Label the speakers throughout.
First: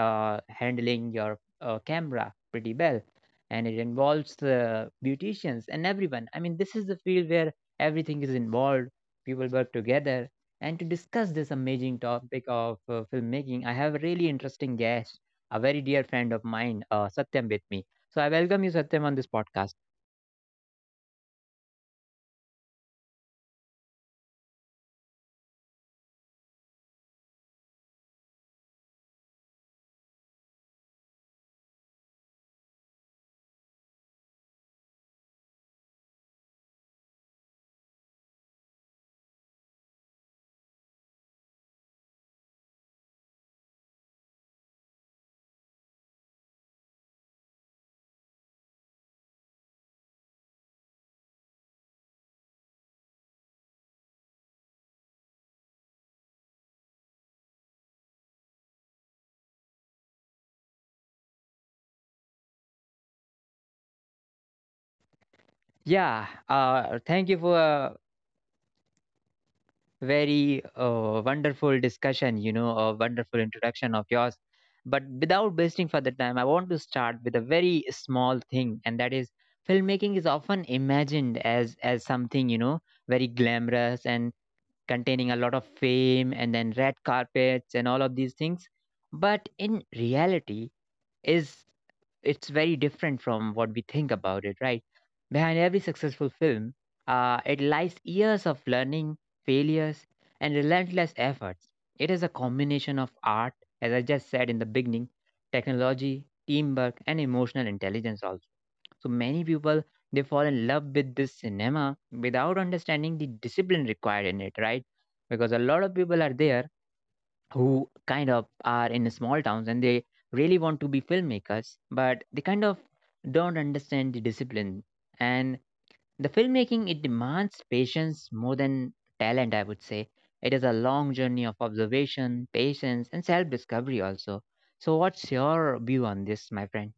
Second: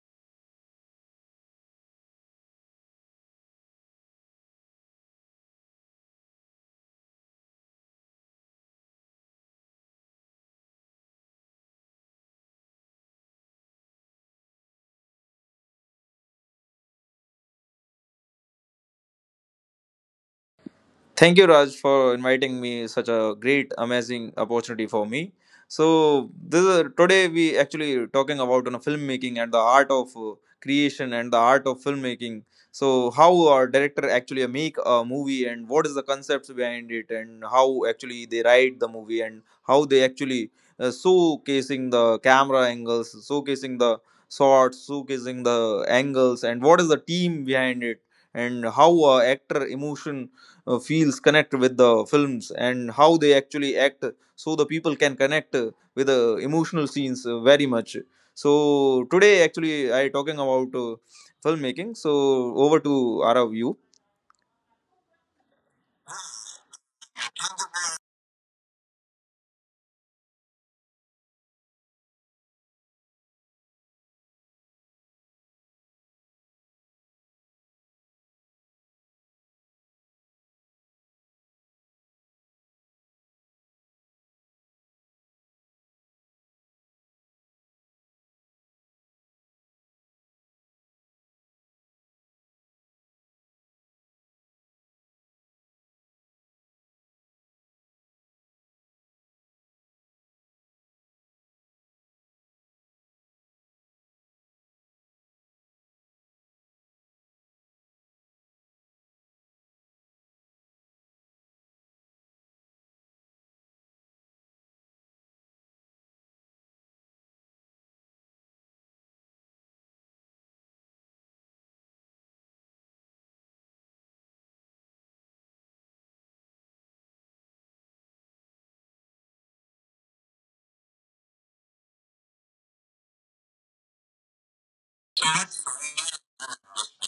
Speaker 1: handling your camera pretty well, and it involves the beauticians and everyone. I mean, this is the field where everything is involved, people work together. And to discuss this amazing topic of filmmaking, I have a really interesting guest, a very dear friend of mine, Satyam, with me. So I welcome you, Satyam, on this podcast.
Speaker 2: Thank you, Raj, for inviting me. Such a great, amazing opportunity for me. Today we actually talking about on filmmaking and the art of creation and the art of filmmaking. So how a director actually make a movie and what is the concepts behind it and how actually they write the movie and how they actually showcasing the camera angles, showcasing the shots, showcasing the angles and what is the team behind it and how a actor emotion feels connect with the films and how they actually act so the people can connect with the emotional scenes very much so today actually I talking about filmmaking so over to arav you.
Speaker 1: Yeah, thank you for very wonderful discussion, you know, a wonderful introduction of yours. But without wasting further time, I want to start with a very small thing, and that is filmmaking is often imagined as something, you know, very glamorous and containing a lot of fame and then red carpets and all of these things. But in reality, is it's very different from what we think about it, right? Behind every successful film, it lies years of learning, failures, and relentless efforts. It is a combination of art, as I just said in the beginning, technology, teamwork, and emotional intelligence also. So many people, they fall in love with this cinema without understanding the discipline required in it, right? Because a lot of people are there who kind of are in small towns and they really want to be filmmakers, but they kind of don't understand the discipline. And the filmmaking, it demands patience more than talent, I would say. It is a long journey of observation, patience, and self discovery also. So, what's your view on this, my friend?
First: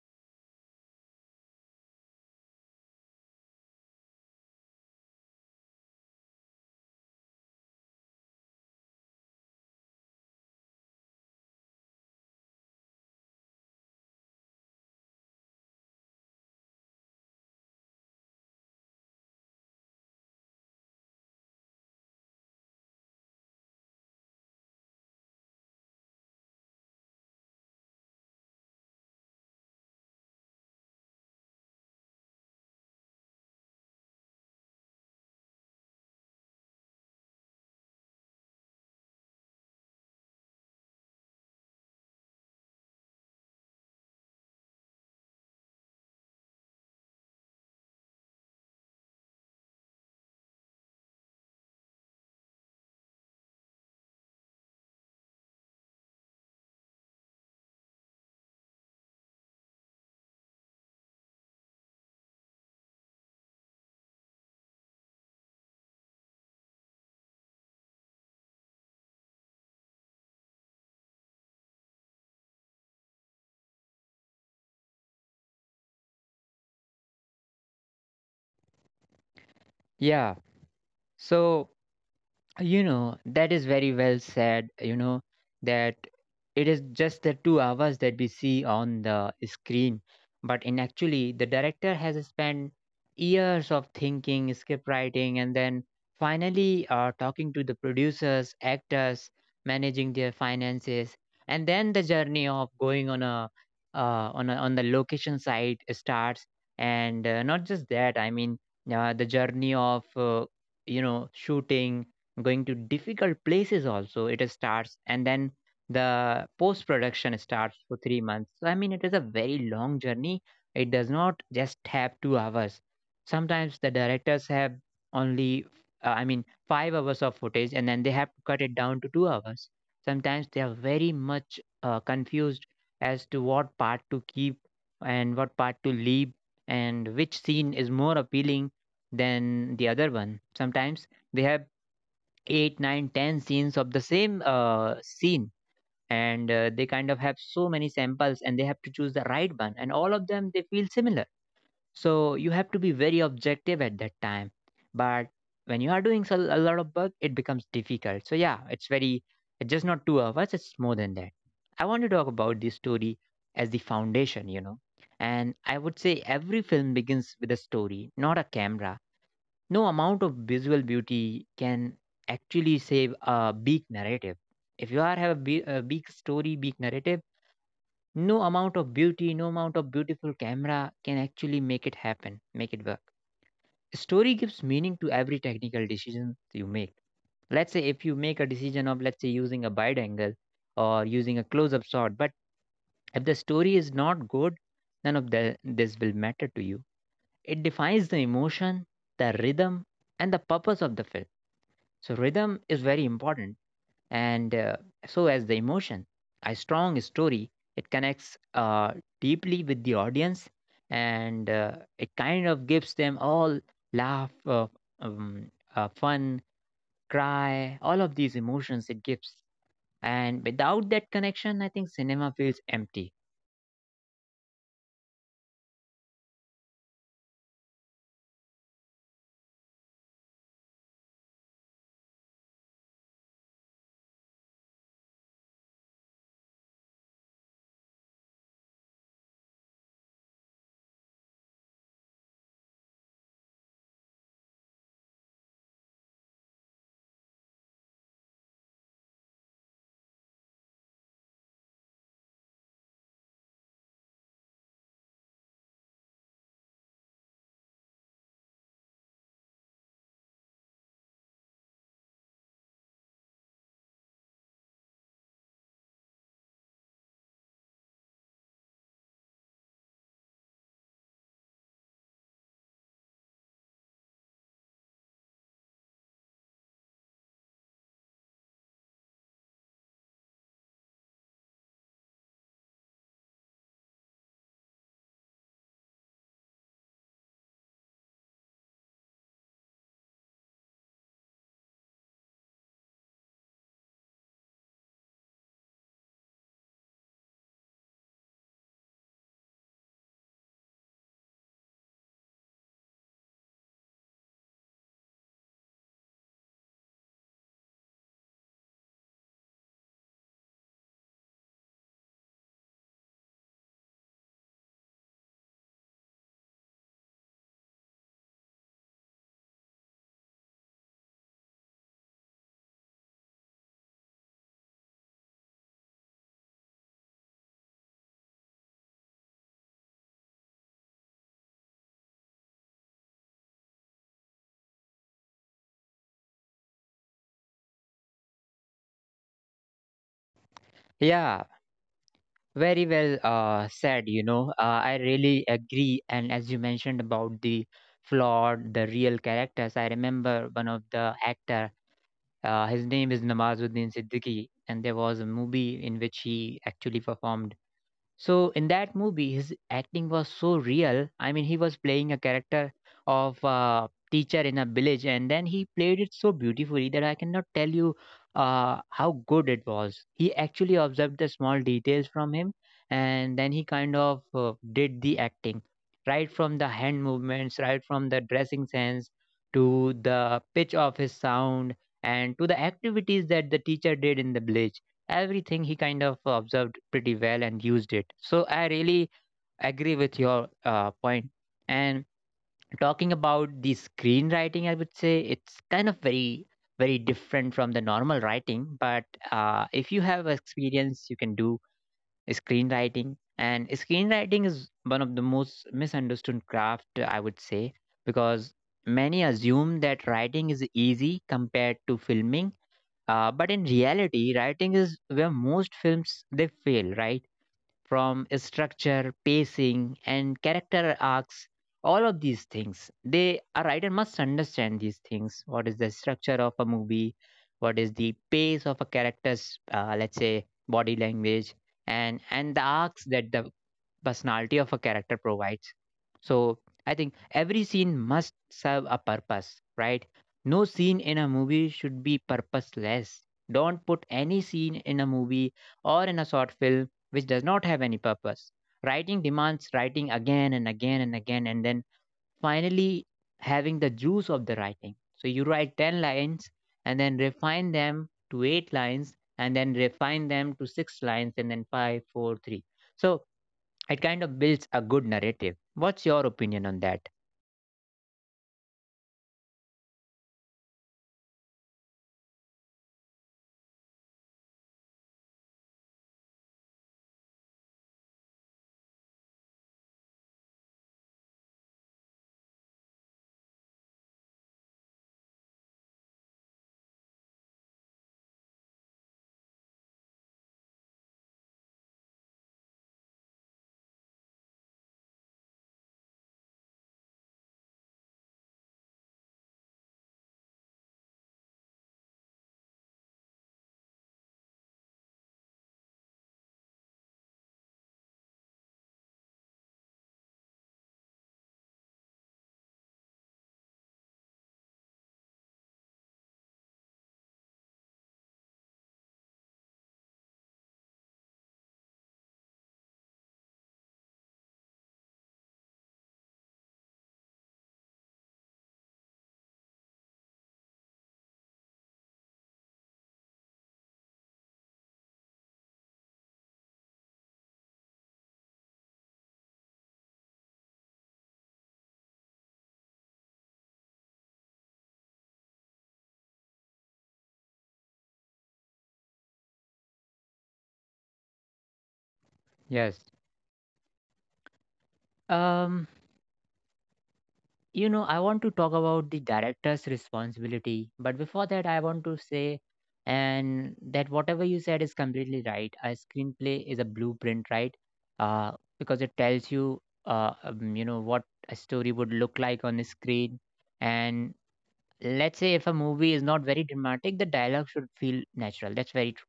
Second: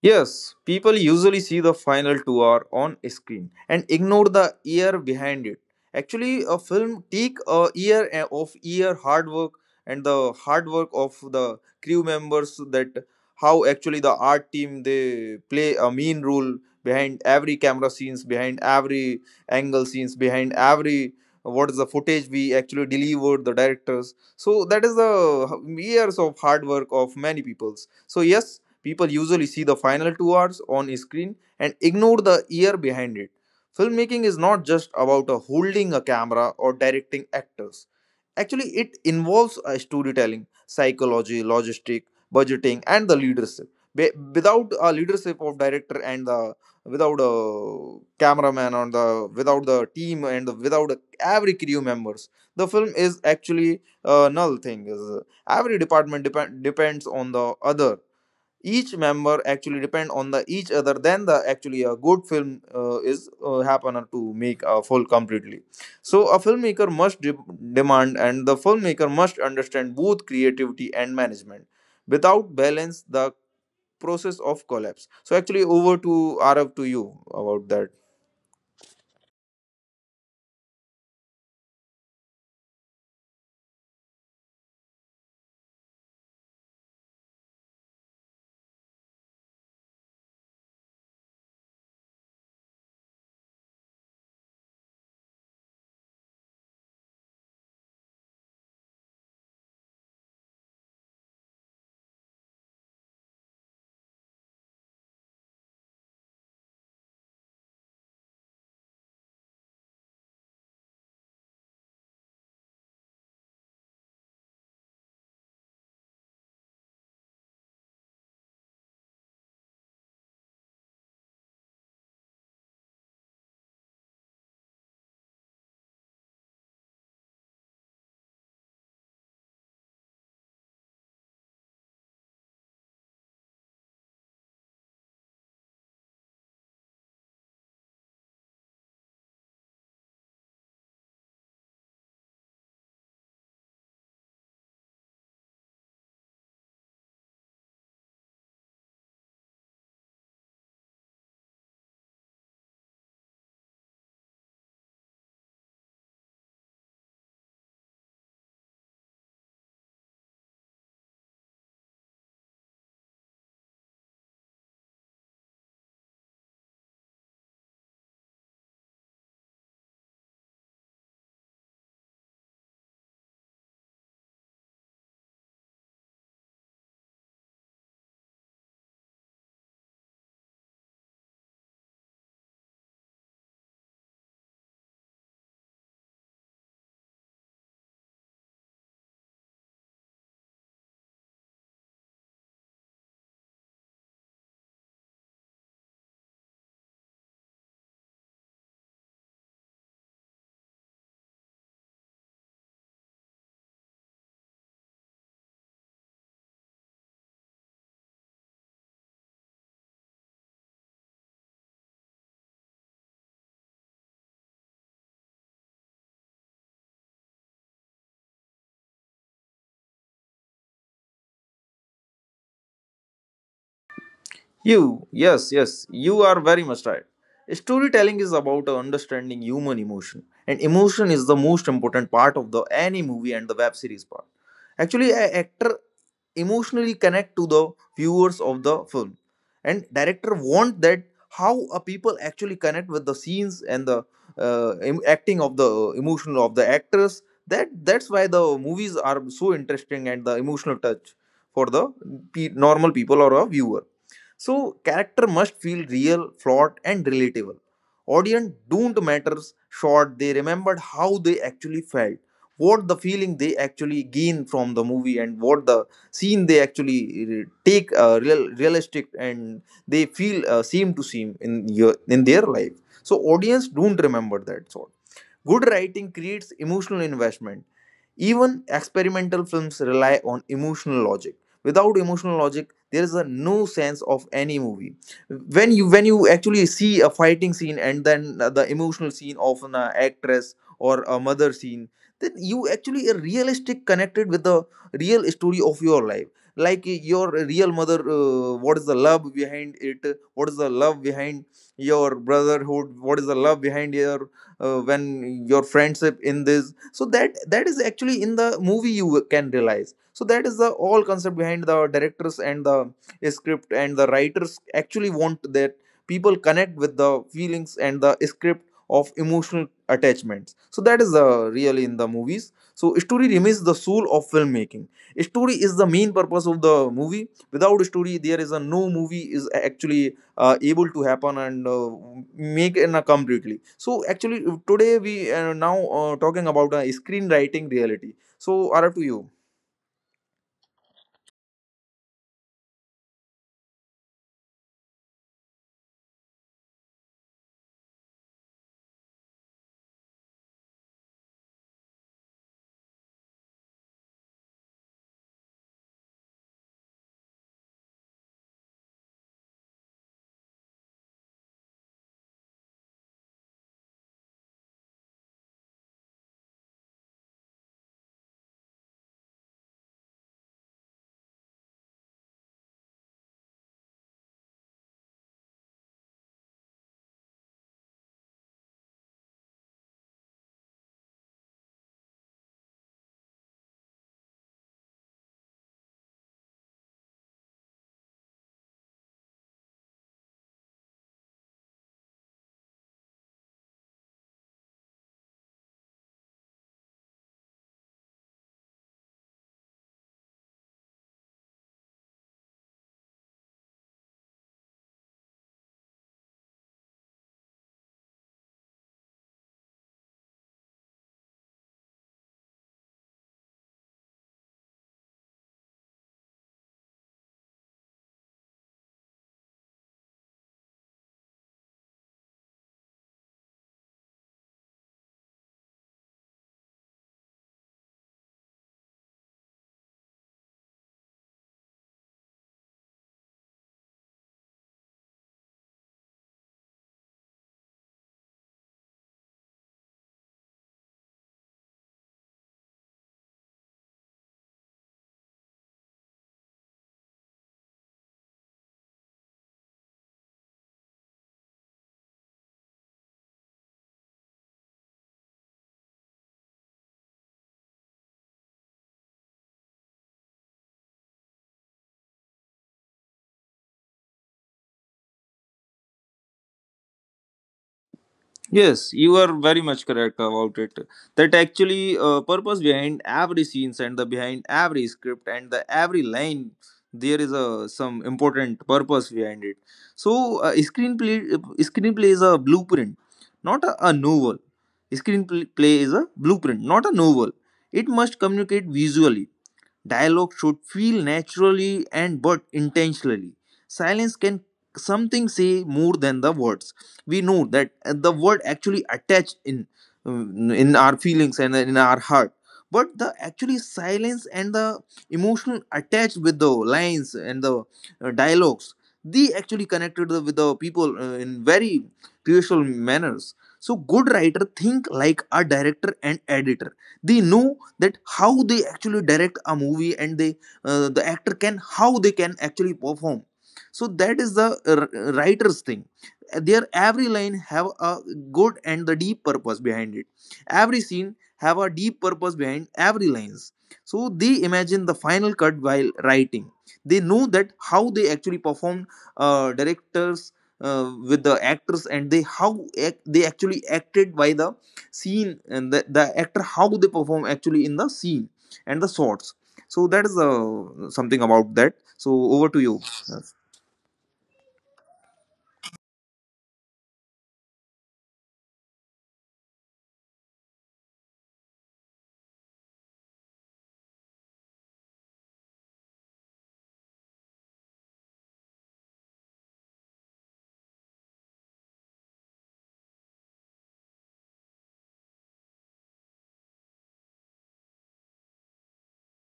Speaker 2: Yes, people usually see the final 2 hour on screen and ignore the year behind it. Actually, a film take a year of year hard work and the hard work of the crew members that how actually the art team they play a mean role behind every camera scenes, behind every angle scenes, behind every what is the footage we actually delivered the directors. So that is the years of hard work of many peoples. So yes, people usually see the final 2 hours on screen and ignore the year behind it. Filmmaking is not just about holding a camera or directing actors. Actually, it involves storytelling, psychology, logistic, budgeting, and the leadership. Without a leadership of director and the without a cameraman or the without the team without a, every crew members, the film is actually a null thing. Is every depends on the other each member actually depend on the each other then the actually a good film is happen to make a full completely so a filmmaker must demand and the filmmaker must understand both creativity and management without balance the process of collapse so actually over to arav to you about that.
Speaker 1: Yeah. So, you know, that is very well said, you know, that it is just the 2 hours that we see on the screen. But in actually, the director has spent years of thinking, script writing, and then finally talking to the producers, actors, managing their finances, and then the journey of going on the location site starts. And not just that, I mean, the journey of you know, shooting, going to difficult places also, it starts. And then the post production starts for 3 months. So I mean, it is a very long journey. It does not just have 2 hours. Sometimes the directors have only uh, i mean 5 hours of footage, and then they have to cut it down to 2 hours. Sometimes they are very much confused as to what part to keep and what part to leave, and which scene is more appealing than the other one. Sometimes they have eight, nine, ten scenes of the same scene, and they kind of have so many samples, and they have to choose the right one, and all of them they feel similar. So you have to be very objective at that time. But when you are doing a lot of work, it becomes difficult. So yeah, it's very. It's just not 2 hours; it's more than that. I want to talk about this story as the foundation, you know. And I would say every film begins with a story, not a camera. No amount of visual beauty can actually save a big narrative. If you are have a big story, big narrative, no amount of beauty, no amount of beautiful camera can actually make it happen, make it work. Story gives meaning to every technical decision you make. Let's say if you make a decision of, let's say, using a wide angle or using a close-up shot, but if the story is not good, none of the, this will matter to you. It defines the emotion, the rhythm, and the purpose of the film. So rhythm is very important, and so as the emotion. A strong story, it connects deeply with the audience, and it kind of gives them all laugh, um, fun, cry, all of these emotions it gives. And without that connection, I think cinema feels empty.
Speaker 2: Yes, yes, you are very much right. Storytelling is about understanding human emotion, and emotion is the most important part of the any movie and the web series part. Actually, a actor emotionally connect to the viewers of the film, and director want that how a people actually connect with the scenes and the acting of the emotion of the actors. That's why the movies are so interesting and the emotional touch for the normal people or a viewer so character must feel real, flawed, and relatable. Audience don't matters short, they remembered how they actually felt, what the feeling they actually gain from the movie and what the scene they actually take real realistic and they feel seem to seem in your in their life. So audience don't remember that sort. Good writing creates emotional investment even experimental films rely on emotional logic. Without emotional logic, there is a no sense of any movie. When you actually see a fighting scene and then the emotional scene of an actress or a mother scene, then you actually are realistic connected with the real story of your life. Like your real mother, what is the love behind it? What is the love behind your brotherhood? What is the love behind your when your friendship in this so that is actually in the movie you can realize so that is the all concept behind the directors and the script and the writers actually want that people connect with the feelings and the script of emotional attachments so that is the really in the movies so story remains the soul of filmmaking story is the main purpose of the movie without story there is a no movie is actually able to happen and make an completely so actually today we are now talking about screenwriting reality so are up to you.
Speaker 1: Yeah, very well said, you know. I really agree. And as you mentioned about the flawed, the real characters, I remember one of the actor, his name is Namazuddin Siddiqui, and there was a movie in which he actually performed. So in that movie, his acting was so real. I mean, he was playing a character of a teacher in a village, and then he played it so beautifully that I cannot tell you how good it was. He actually observed the small details from him, and then he kind of did the acting, right from the hand movements, right from the dressing sense to the pitch of his sound, and to the activities that the teacher did in the village. Everything he kind of observed pretty well and used it. So I really agree with your point. And talking about the screenwriting, I would say it's kind of very different from the normal writing. But if you have experience, you can do screenwriting. And screenwriting is one of the most misunderstood craft, I would say, because many assume that writing is easy compared to filming, but in reality, writing is where most films they fail, right? From structure, pacing, and character arcs, all of these things. They A writer must understand these things. What is the structure of a movie? What is the pace of a character's, let's say, body language, and the arcs that the personality of a character provides. So I think every scene must serve a purpose, right? No scene in a movie should be purposeless. Don't put any scene in a movie or in a short film which does not have any purpose. Writing demands writing again and again and again, and then finally having the juice of the writing. So you write 10 lines and then refine them to 8 lines and then refine them to 6 lines and then five, four, three. So it kind of builds a good narrative. What's your opinion on that?
Speaker 2: Yes, you are very much correct about it. That actually purpose behind every scenes and the behind every script and the every line there is a some important purpose behind it. So screenplay is a blueprint, not a, a novel. Screenplay is a blueprint, not a novel. It must communicate visually. Dialogue should feel naturally and but intentionally. Silence can something say more than the words. We know that the word actually attached in our feelings and in our heart. But the actually silence and the emotional attached with the lines and the dialogues, they actually connected with the people in very crucial manners. So good writer think like a director and editor. They know that how they actually direct a movie and they the actor can how they can actually perform so that is the uh, writer's thing their every line have a good and the deep purpose behind it every scene have a deep purpose behind every lines so they imagine the final cut while writing they know that how they actually perform directors with the actors and they how they actually acted by the scene and the actor how they perform actually in the scene and the shots so that is something about that so over to you.
Speaker 1: Yes. Um, you know, I want to talk about the director's responsibility, but before that, I want to say, and that whatever you said is completely right. A screenplay is a blueprint, right? Uh, because it tells you, you know, what a story would look like on the screen. And let's say if a movie is not very dramatic, the dialogue should feel natural. That's very true.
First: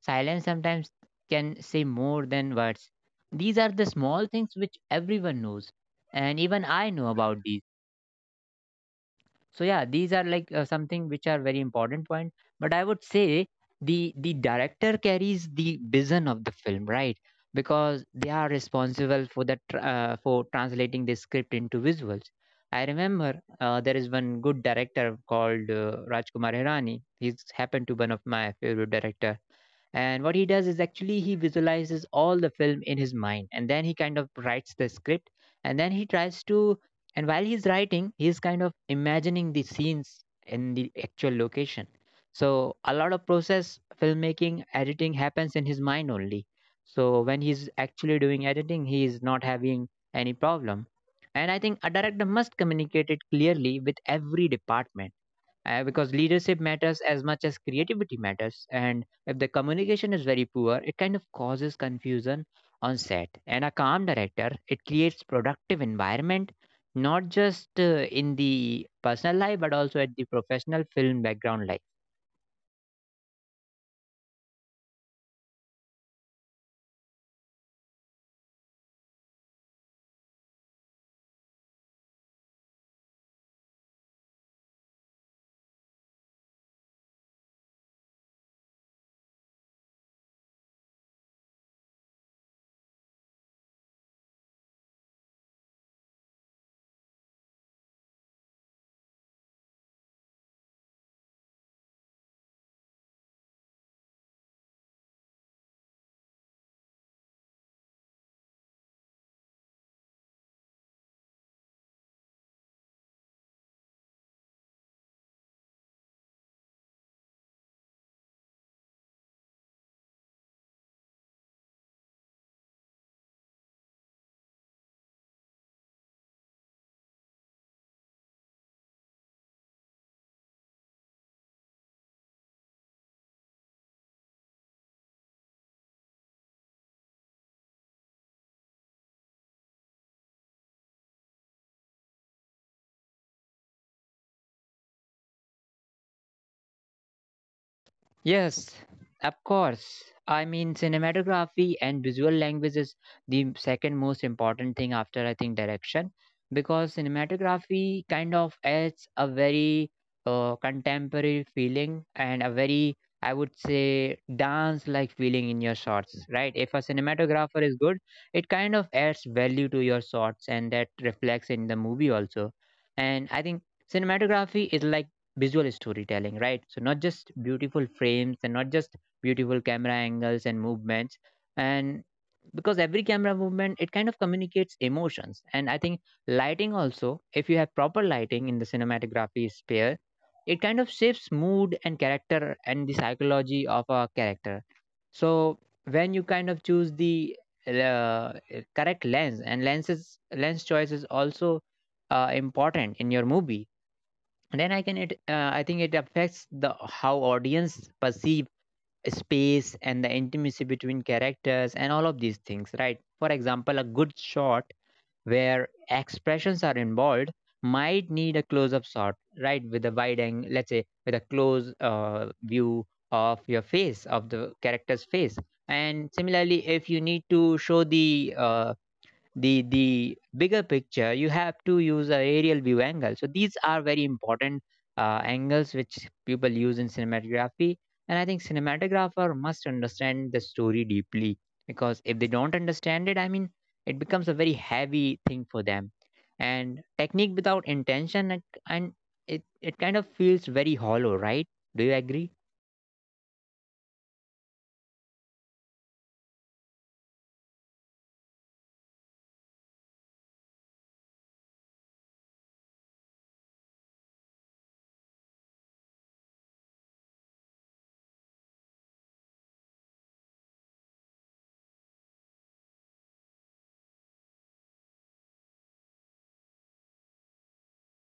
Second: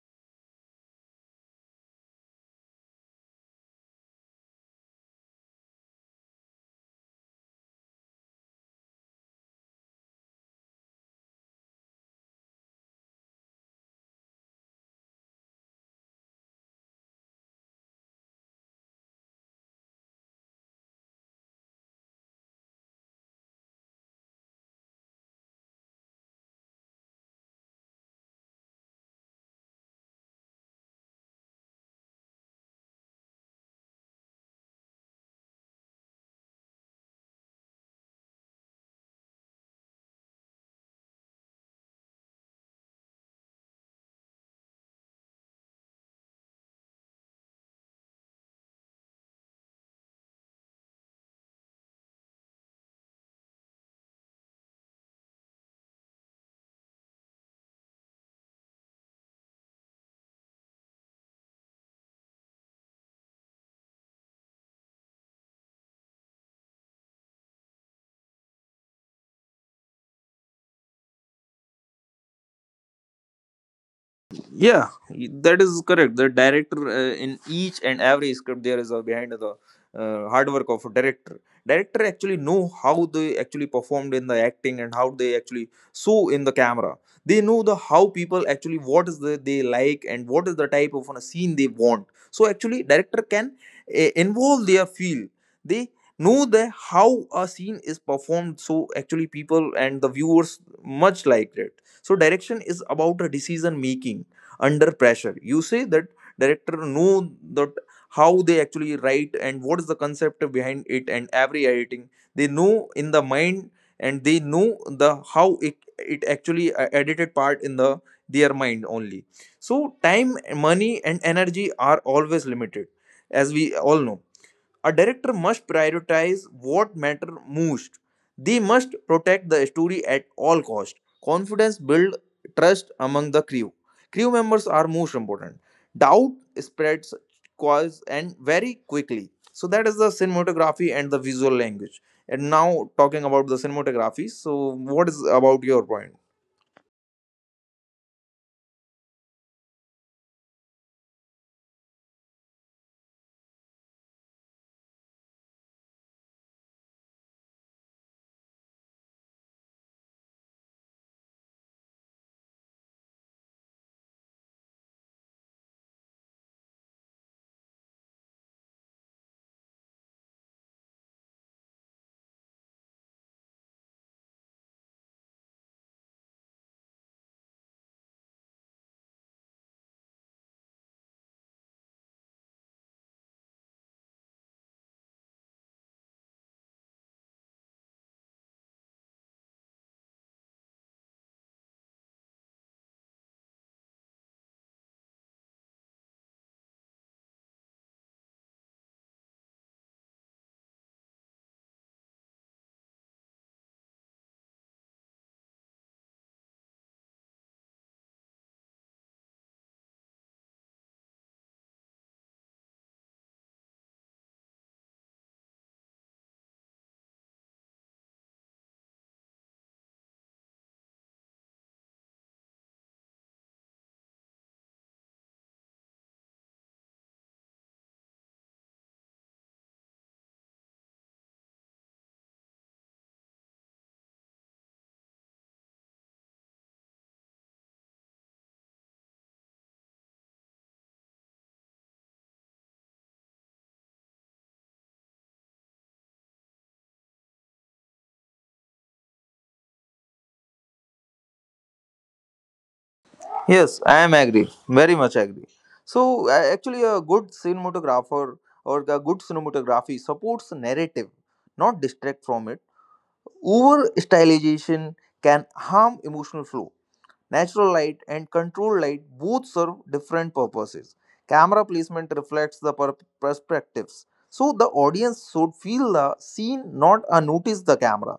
Speaker 1: Silence sometimes can say more than words. These are the small things which everyone knows, and even I know about these. So yeah, these are like something which are very important point. But I would say the director carries the vision of the film, right? Because they are responsible for the for translating the script into visuals. I remember there is one good director called Rajkumar Hirani. He's happened to one of my favorite director, and what he does is actually he visualizes all the film in his mind, and then he kind of writes the script. And then he tries to and while he's writing, he's kind of imagining the scenes in the actual location. So a lot of process filmmaking editing happens in his mind only. So when he's actually doing editing, he is not having any problem. And I think a director must communicate it clearly with every department, because leadership matters as much as creativity matters. And if the communication is very poor, it kind of causes confusion on set. And a calm director, it creates productive environment, not just in the personal life but also at the professional film background life.
Speaker 2: Yeah, that is correct. The director in each and every script there is a behind the hard work of a director. Director actually know how they actually performed in the acting and how they actually saw in the camera. They know the how people actually what is the they like and what is the type of a scene they want. So actually, director can involve their feel. They know the how a scene is performed. So actually, people and the viewers much like it. So direction is about a decision making under pressure you say that director know that how they actually write and what is the concept behind it and every editing they know in the mind and they know the how it actually edited part in the their mind only so time money and energy are always limited as we all know a director must prioritize what matter most. They must protect the story at all cost. Confidence build trust among the crew. Crew members are most important. Doubt spreads cause and very quickly. So that is the cinematography and the visual language. And now talking about the cinematography. So what is about your point?
Speaker 1: Yes, of course. I mean, cinematography and visual language is the second most important thing after, I think, direction, because cinematography kind of adds a very contemporary feeling and a very, I would say, dance like feeling in your shots, right? If a cinematographer is good, it kind of adds value to your shots and that reflects in the movie also. And I think cinematography is like visual storytelling, right? So not just beautiful frames and not just beautiful camera angles and movements, and because every camera movement, it kind of communicates emotions. And I think lighting also, if you have proper lighting in the cinematography sphere, it kind of shapes mood and character and the psychology of a character. So when you kind of choose the uh, correct lens and lens choice is also important in your movie then I think it affects the how audience perceive space and the intimacy between characters and all of these things, right? For example, a good shot where expressions are involved might need a close up shot, right? With a wide angle, let's say with a close view of your face, of the character's face. And similarly, if you need to show the the bigger picture, you have to use a aerial view angle. So these are very important angles which people use in cinematography. And I think cinematographer must understand the story deeply, because if they don't understand it, it becomes a very heavy thing for them. And technique without intention, and it kind of feels very hollow, right? Do you agree?
Speaker 2: Yes, I am agree. Very much agree. So actually, a good cinematographer or a good cinematography supports narrative, not distract from it. Over stylization can harm emotional flow. Natural light and controlled light both serve different purposes. Camera placement reflects the perspectives, so the audience should feel the scene, not notice the camera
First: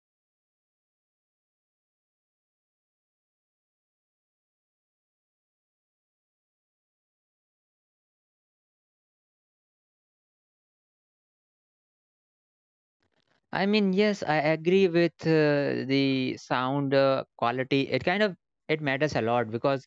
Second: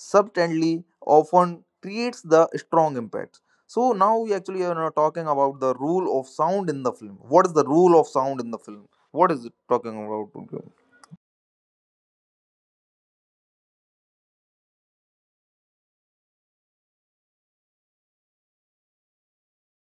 Speaker 2: subtly often creates the strong impact. So now we actually are now talking about the rule of sound in the film. What is the rule of sound in the film? What is it talking about?
Speaker 1: I mean, yes, I agree with the sound quality. It kind of, it matters a lot because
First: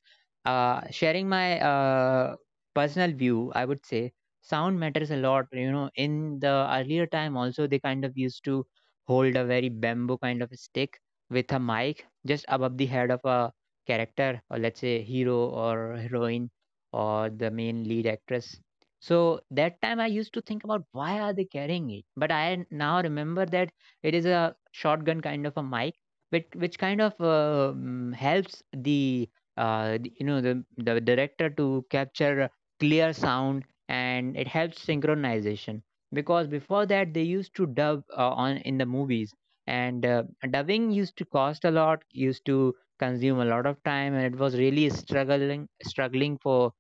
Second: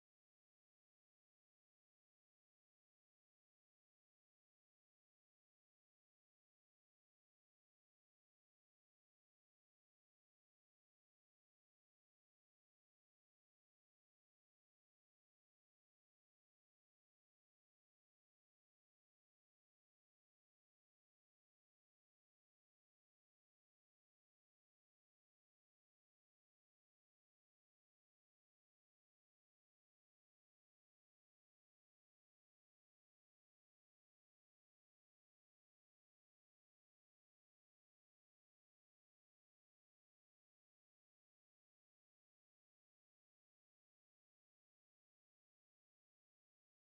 Speaker 1: sharing my personal view, I would say sound matters a lot. You know, in the earlier time also they kind of used to hold a very bamboo kind of a stick with a mic just above the head of a character, or let's say hero or heroine or the main lead actress. So that time I used to think about why are they carrying it? But I now remember that it is a shotgun kind of a mic, which kind of helps the you know, the director to capture clear sound, and it helps synchronization because before that they used to dub on in the movies. And dubbing used to cost a lot, used to consume a lot of time, and it was really struggling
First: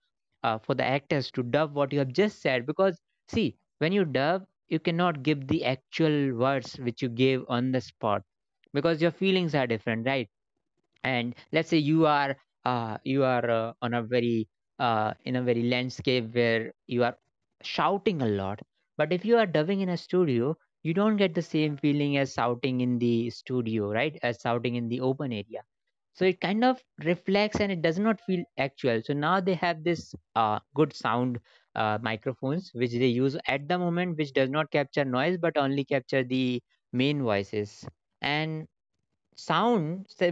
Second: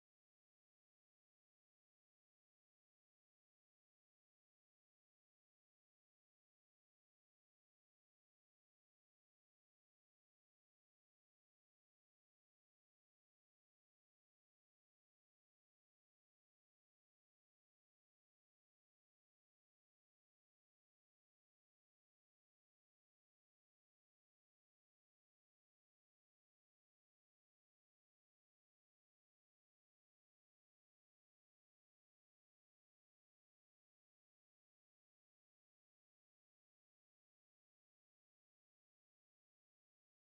Speaker 1: for the actors to dub what you have just said. Because see, when you dub, you cannot give the actual words which you gave on the spot, because your feelings are different, right? And let's say you are on a very in a very landscape where you are shouting a lot, but if you are dubbing in a studio, you don't get the same feeling as shouting in the studio, right? As shouting in the open area. So it kind of reflects and it does not feel actual. So now they have this good sound microphones which they use at the moment, which does not capture noise but only capture the main voices and sound. So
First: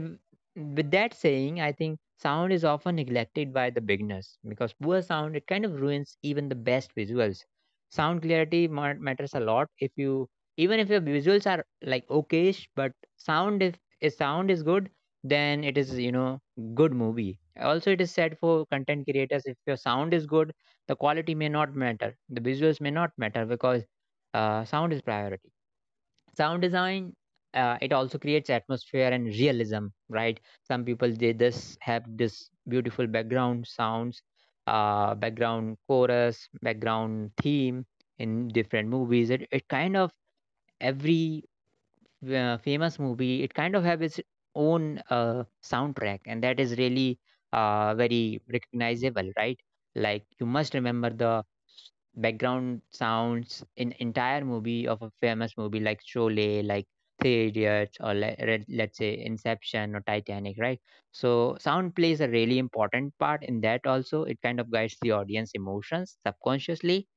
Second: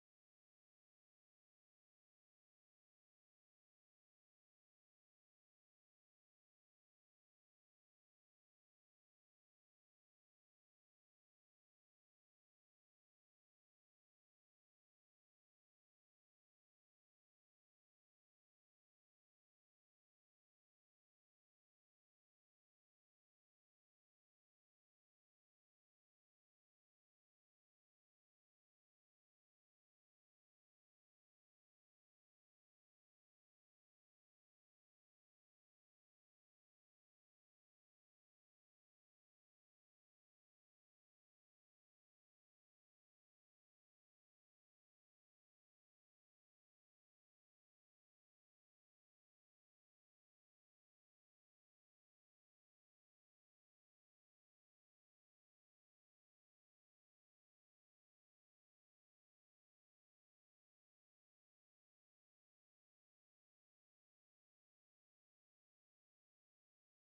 Speaker 1: with that saying, I think sound is often neglected by the beginners because poor sound, it kind of ruins even the best visuals. Sound clarity matters a lot. If you, even if your visuals are like okayish, but sound, if sound is good, then it is, you know, good movie. Also, it is said for content creators, if your sound is good, the quality may not matter, the visuals may not matter, because sound is priority. Sound design, it also creates atmosphere and realism, right? Some people, they this have this beautiful background sounds, background chorus, background theme in different movies. It kind of, every famous movie, it kind of have its own soundtrack, and that is really very recognizable, right? Like you must remember the background sounds in entire movie of a famous movie like Sholay, like Three Idiots, or let's say Inception or Titanic, right? So sound plays a really important part in that also. It kind of guides the audience emotions subconsciously.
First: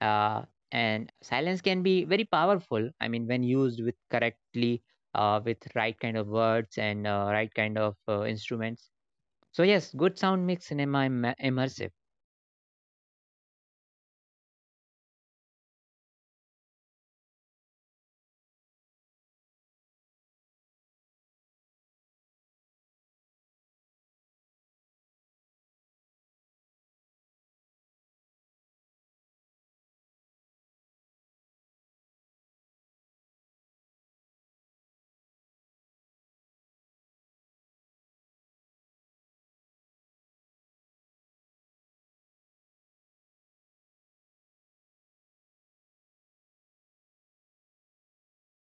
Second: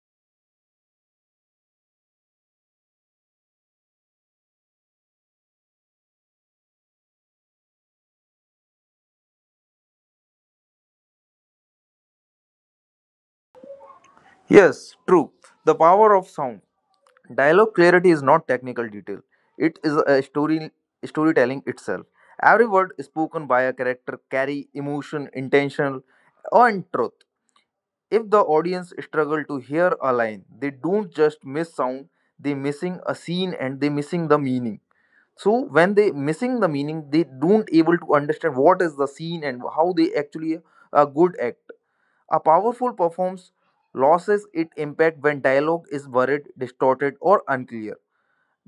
Speaker 1: uh, and silence can be very powerful, I mean when used with correctly, with right kind of words and right kind of instruments. So yes, good sound makes cinema immersive.
Speaker 2: Yes, true. The power of sound. Dialogue clarity is not technical detail. It is a storytelling itself. Every word spoken by a character carry emotion, intention, and truth. If the audience struggle to hear a line, they don't just miss sound, they missing a scene and they missing the meaning. So when they missing the meaning, they don't able to understand what is the scene and how they actually a good act. A powerful performance loses its impact when dialogue is buried, distorted, or unclear.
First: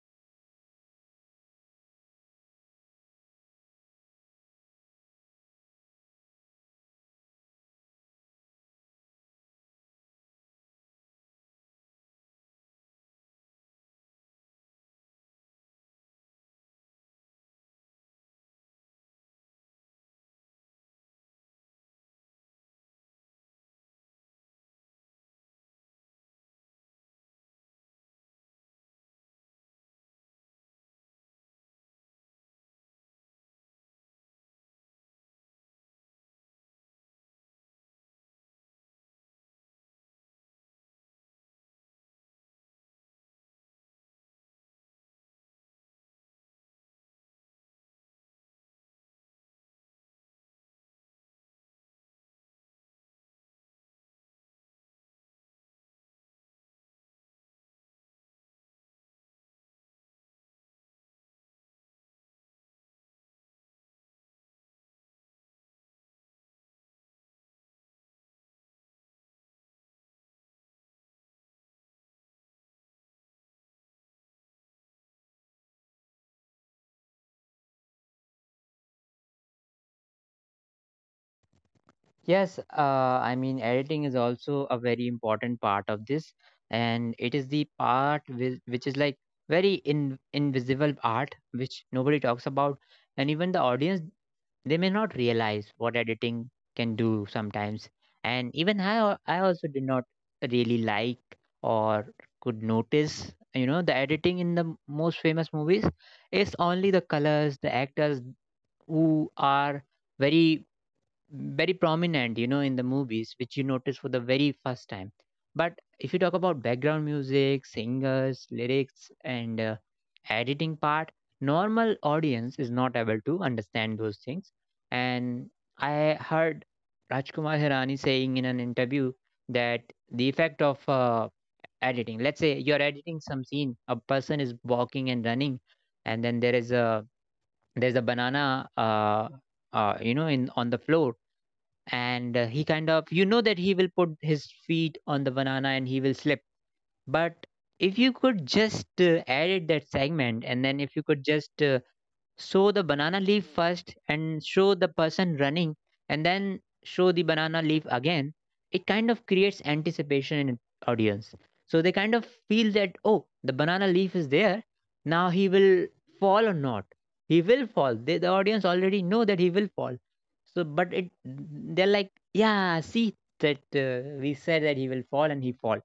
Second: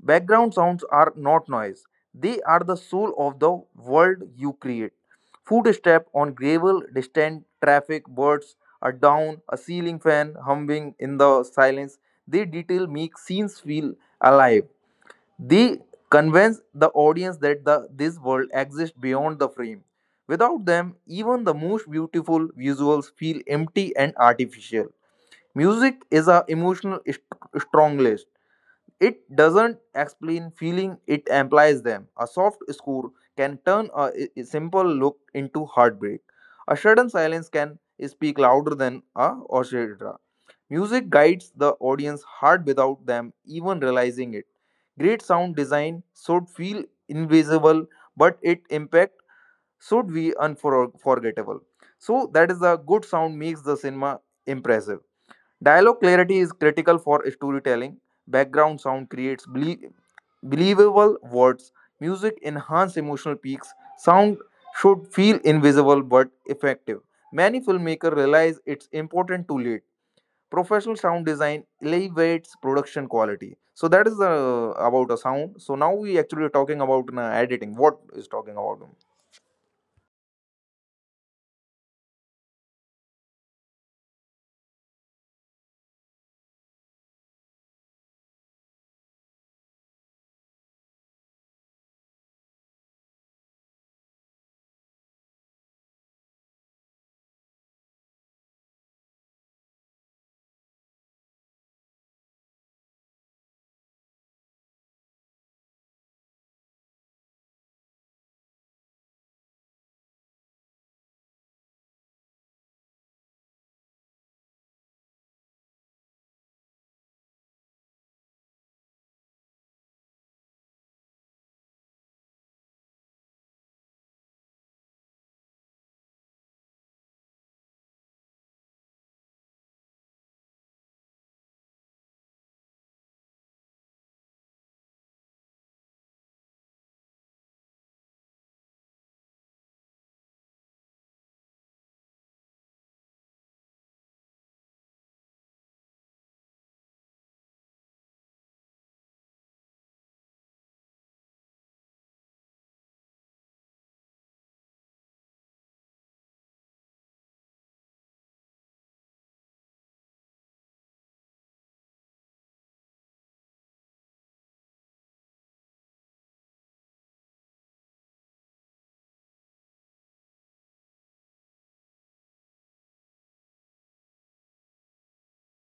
Speaker 2: Background sounds are not noise. They are the soul of the world you create. Footstep on gravel, distant traffic, birds, a down, a ceiling fan humming in the silence. They detail make scenes feel alive. They convince the audience that this world exists beyond the frame. Without them, even the most beautiful visuals feel empty and artificial. Music is a emotional strong list. It doesn't explain feeling, it implies them. A soft score can turn a simple look into heartbreak. A sudden silence can speak louder than a orchestra. Music guides the audience heart without them even realizing it. Great sound design should feel invisible, but its impact should be unforgettable. So that is the good sound makes the cinema impressive. Dialogue clarity is critical for storytelling. Background sound creates believable words. Music enhances emotional peaks. Sound should feel invisible but effective. Many filmmakers realize it's important too late. Professional sound design elevates production quality. So that is about a sound. So now we actually are talking about editing. What is talking about?
Speaker 1: Yes, I mean editing is also a very important part of this, and it is the part which is like very invisible art which nobody talks about. And even the audience, they may not realize what editing can do sometimes. And even I also did not really like or could notice, you know, the editing in the most famous movies. Is only the colors, the actors who are very, very prominent, you know, in the movies, which you notice for the very first time. But if you talk about background music, singers, lyrics, and editing part, normal audience is not able to understand those things. And I heard Rajkumar Hirani saying in an interview that the effect of editing, let's say you're editing some scene, a person is walking and running, and then there's a banana, you know, in on the floor, and he kind of, you know, that he will put his feet on the banana and he will slip. But if you could just edit that segment, and then if you could just show the banana leaf first and show the person running, and then show the banana leaf again, it kind of creates anticipation in audience. So they kind of feel that, oh, the banana leaf is there, now he will fall or not. He will fall, the audience already know that he will fall. So but it, they're like, yeah, see that we said that he will fall and he falls.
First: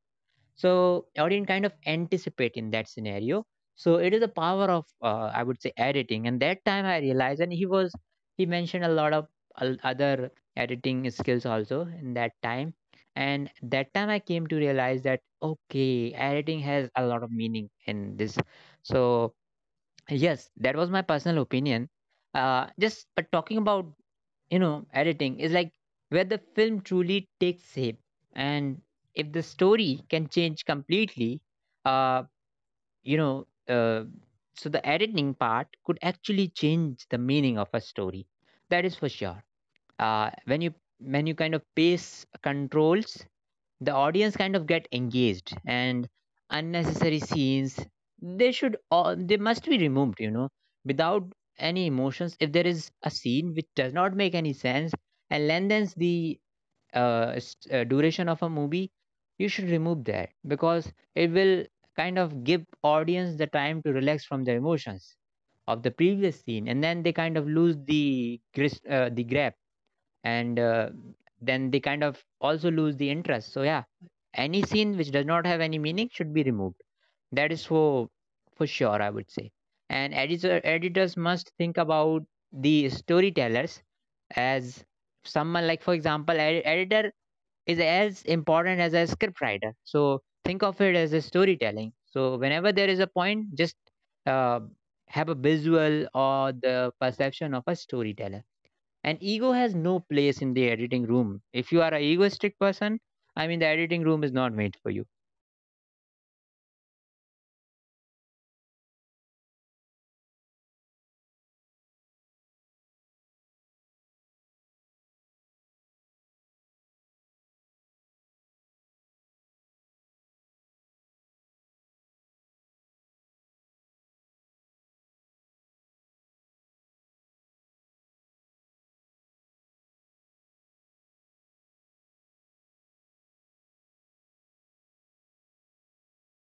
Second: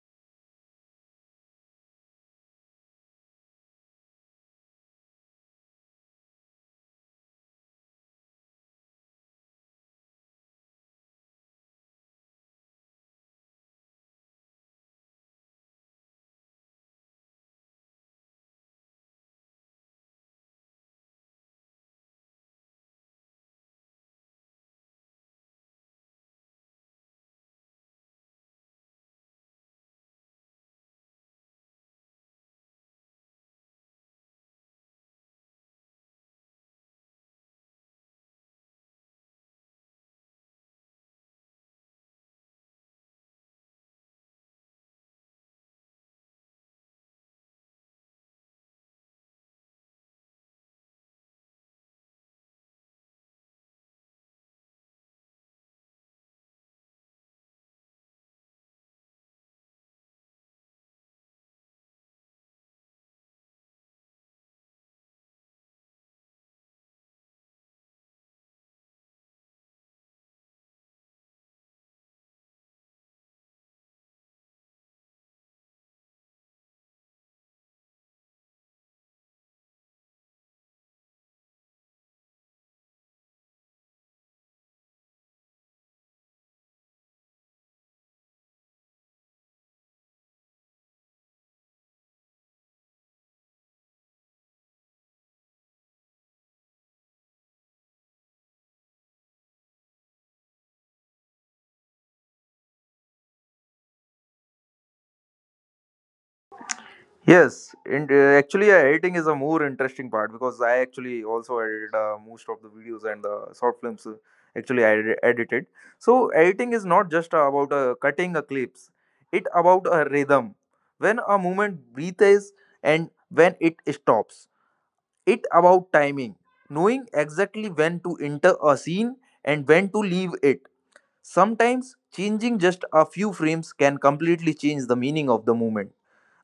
Speaker 1: So I didn't kind of anticipate in that scenario. So it is the power of I would say editing, and that time I realized, and he was, he mentioned a lot of other editing skills also in that time, and that time I came to realize that okay, editing has a lot of meaning in this. So yes, that was my personal opinion. Just but talking about, you know, editing is like where the film truly takes shape, and if the story can change completely, uh you know, so the editing part could actually change the meaning of a story, that is for sure. When you, when you kind of pace controls, the audience kind of get engaged, and unnecessary scenes, they should all, they must be removed, you know, without any emotions. If there is a scene which does not make any sense and lengthens the duration of a movie, you should remove that, because it will kind of give audience the time to relax from the emotions of the previous scene, and then they kind of lose the the grab, and then they kind of also lose the interest. So yeah, any scene which does not have any meaning should be removed, that is for sure, I would say. And editors must think about the storytellers as someone, like for example, editor is as important as a script writer. So think of it as a storytelling. So whenever there is a point, just uh, have a visual or the perception of a storyteller. And ego has no place in the editing room. If you are an egoistic person, I mean, the editing room is not made for you.
Speaker 2: Yes, and actually, editing is a more interesting part because I actually also edit most of the videos and the short films. Actually, I edited. So editing is not just about cutting a clips; it about a rhythm. When a movement breathes and when it stops. It about timing, knowing exactly when to enter a scene and when to leave it. Sometimes changing just a few frames can completely change the meaning of the movement.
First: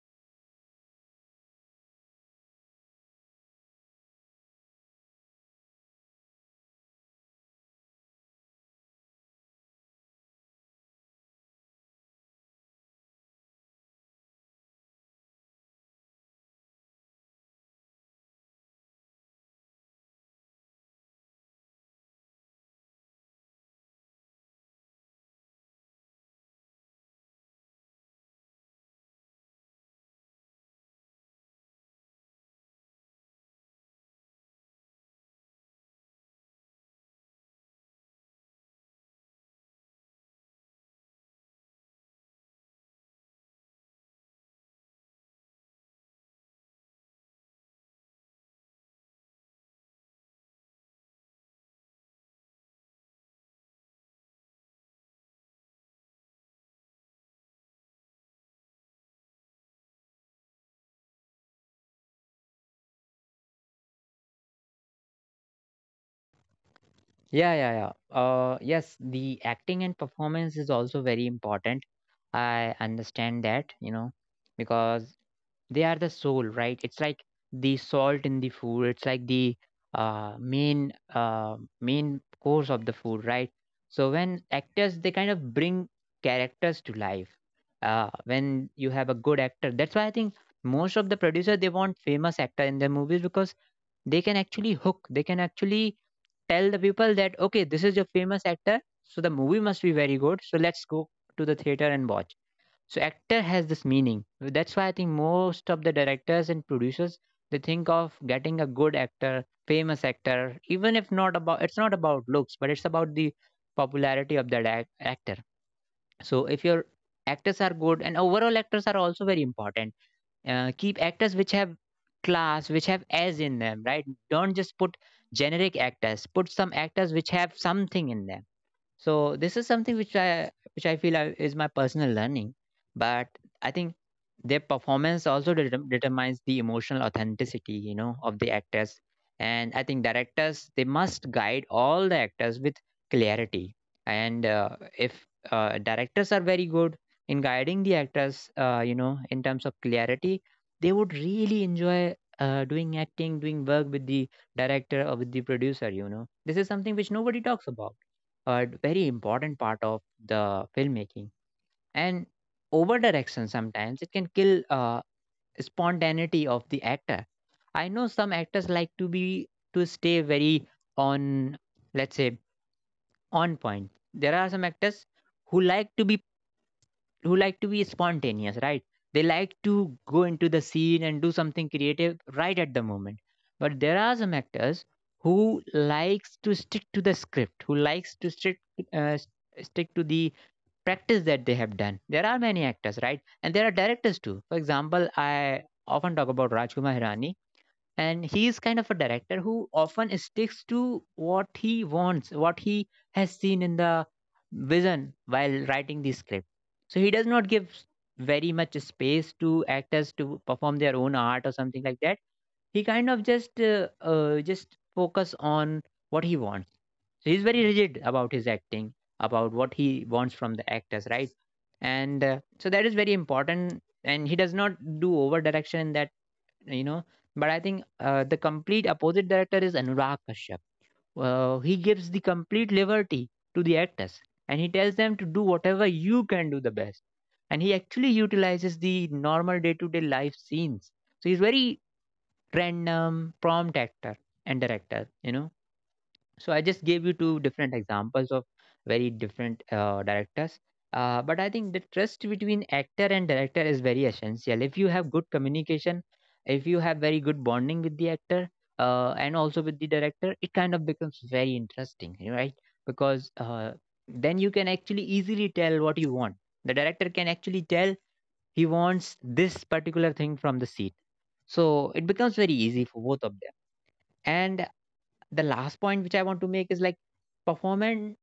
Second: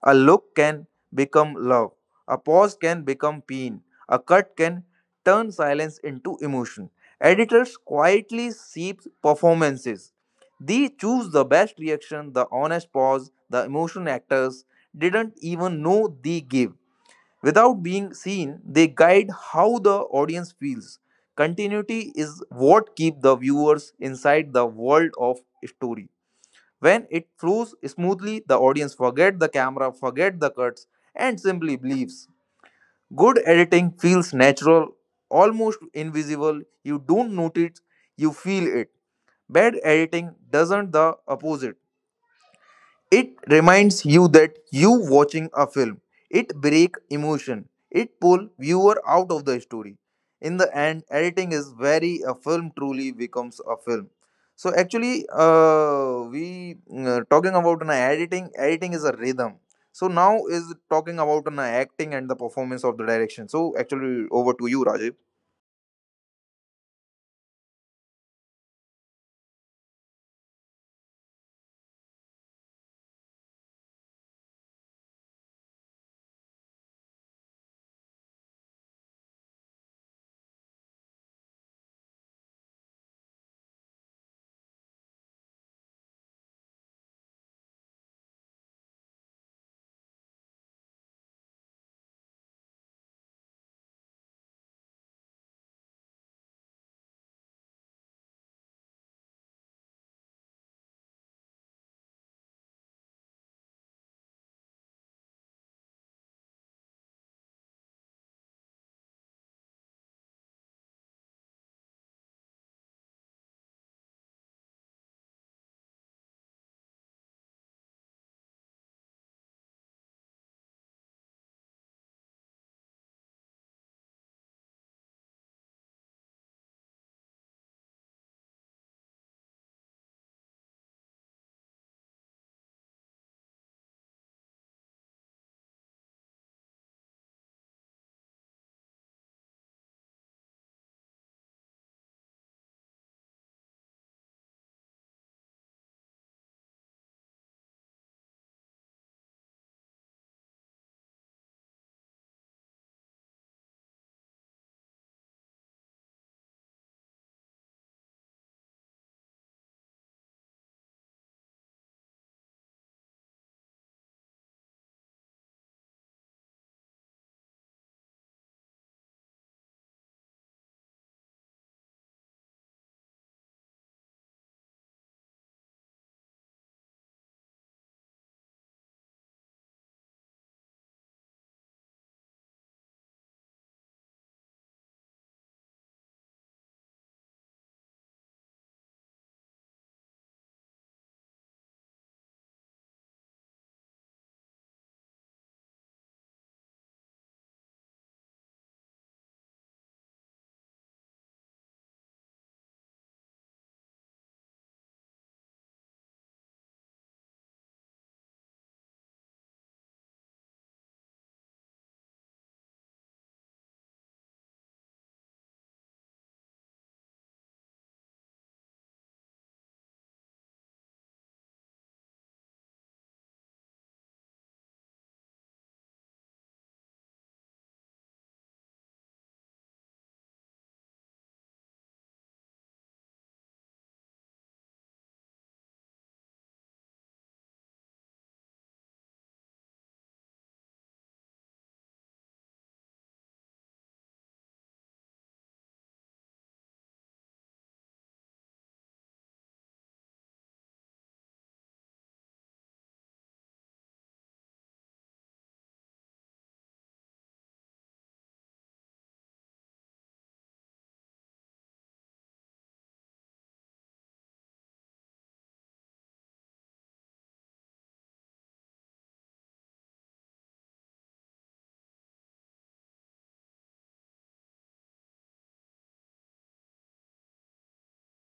Speaker 2: A look can become love. A pause can become pain. A cut can turn silence into emotion. Editors quietly seep performances. They choose the best reaction, the honest pause, the emotion actors didn't even know they gave. Without being seen, they guide how the audience feels. Continuity is what keeps the viewers inside the world of story. When it flows smoothly, the audience forget the camera, forget the cuts, and simply believes. Good editing feels natural, almost invisible. You don't notice, you feel it. Bad editing doesn't the opposite. It reminds you that you watching a film. It break emotion. It pull viewer out of the story. In the end, editing is very a film truly becomes a film. So actually, we talking about an editing. Editing is a rhythm. So now is talking about an acting and the performance of the direction. So actually, over to you, Rajiv.
Speaker 1: Yeah, yeah, yeah. Yes, the acting and performance is also very important. I understand that, you know, because they are the soul, right? It's like the salt in the food. It's like the main course of the food, right? So when actors, they kind of bring characters to life. When you have a good actor, that's why I think most of the producers they want famous actor in their movies, because they can actually hook, they can actually tell the people that okay, this is your famous actor, so the movie must be very good, so let's go to the theater and watch. So actor has this meaning. That's why I think most of the directors and producers, they think of getting a good actor, famous actor. Even if not about, it's not about looks, but it's about the popularity of that actor. So if your actors are good, and overall actors are also very important, keep actors which have class, which have as in them, right? Don't just put generic actors, put some actors which have something in them. So this is something which I feel, is my personal learning. But I think their performance also determines the emotional authenticity, you know, of the actors. And I think directors, they must guide all the actors with clarity. And if directors are very good in guiding the actors, you know, in terms of clarity, they would really enjoy doing acting, doing work with the director or with the producer. You know, this is something which nobody talks about, a very important part of the filmmaking. And over direction sometimes it can kill spontaneity of the actor. I know some actors like to be, to stay very on, let's say, on point. There are some actors who like to be, who like to be spontaneous, right? They like to go into the scene and Do something creative right at the moment. But there are some actors who likes to stick to the script, who likes to stick uh, stick to the practice that they have done. There are many actors, right? And there are directors too. For example, I often talk about Rajkumar Hirani, and he is kind of a director who often sticks to what he wants, what he has seen in the vision while writing the script. So he does not give very much space to actors to perform their own art or something like that. He kind of just focus on what he wants. So he's very rigid about his acting, about what he wants from the actors, right? And so that is very important, and he does not do over direction in that, you know but I think the complete opposite director is Anurag Kashyap. He gives the complete liberty to the actors, and he tells them to do whatever you can do the best. And he actually utilizes the normal day-to-day life scenes. So he's very random prompt actor and director, you know. So I just gave you two different examples of very different directors. But I think the trust between actor and director is very essential. If you have good communication, if you have very good bonding with the actor and also with the director, it kind of becomes very interesting, you know, right? Because then you can actually easily tell what you want. The director can actually tell he wants this particular thing from the scene. So it becomes very easy for both of them. And the last point which I want to make is like performance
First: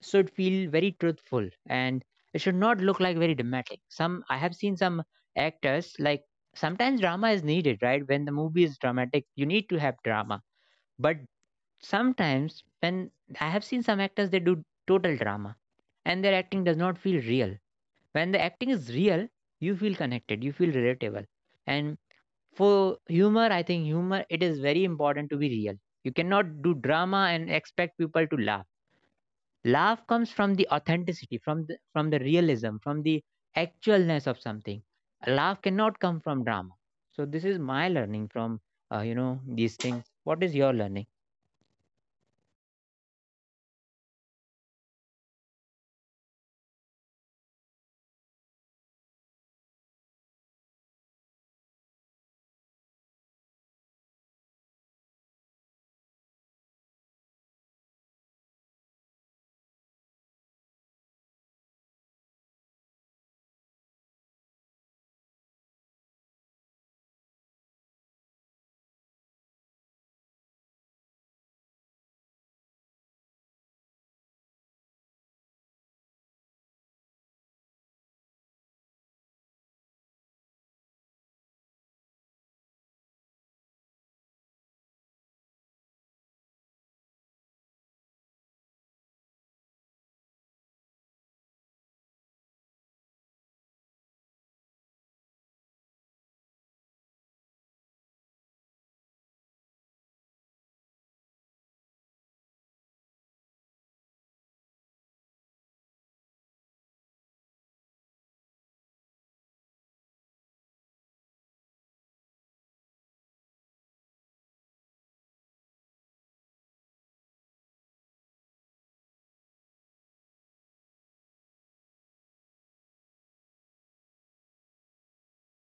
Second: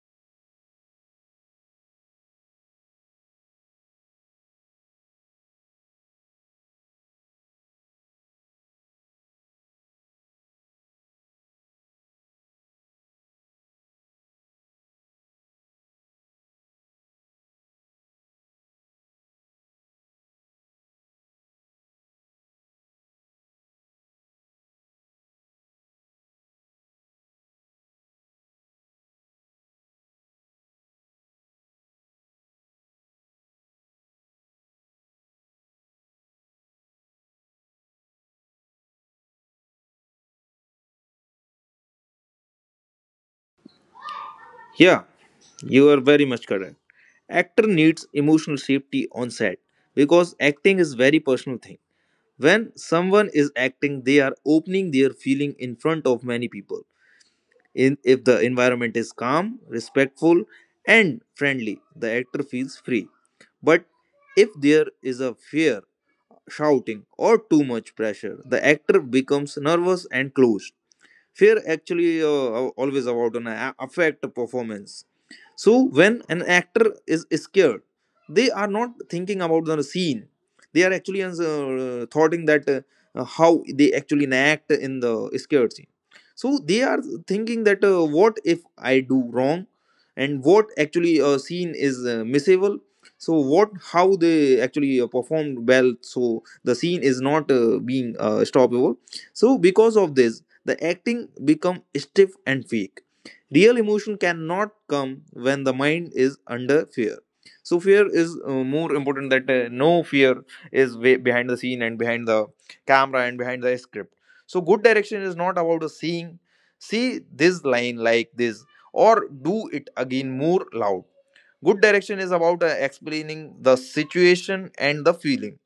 Speaker 1: should feel very truthful, and it should not look like very dramatic. Some, I have seen some actors like, sometimes drama is needed, right? When the movie is dramatic, you need to have drama. But sometimes when I have seen some actors, they do total drama and their acting does not feel real. When the acting is real, you feel connected, you feel relatable. And for humor, I think humor, it is very important to be real. You cannot do drama and expect people to laugh. Laugh comes from the authenticity, from the realism, from the actualness of something. A laugh cannot come from drama. So this is my learning from, you know, these things. What is your learning?
Speaker 2: Yeah, you are very much correct. Actor needs emotional safety on set because acting is very personal thing. When someone is acting, they are opening their feeling in front of many people in if the environment is calm, respectful, and friendly, the actor feels free. But if there is a fear, shouting or too much pressure, the actor becomes nervous and closed. Fear actually always about an affect performance. So when an actor is scared, they are not thinking about the scene. They are actually thoughting that how they actually act in the scared scene. So they are thinking that what if I do wrong, and what actually a scene is missable. So what how they actually performed well so the scene is not being stoppable. So because of this the acting become stiff and fake. Real emotion cannot come when the mind is under fear. So fear is more important that no fear is way behind the scene and behind the camera and behind the script. So good direction is not about a seeing see this line like this or do it again more loud. Good direction is about explaining the situation and the feeling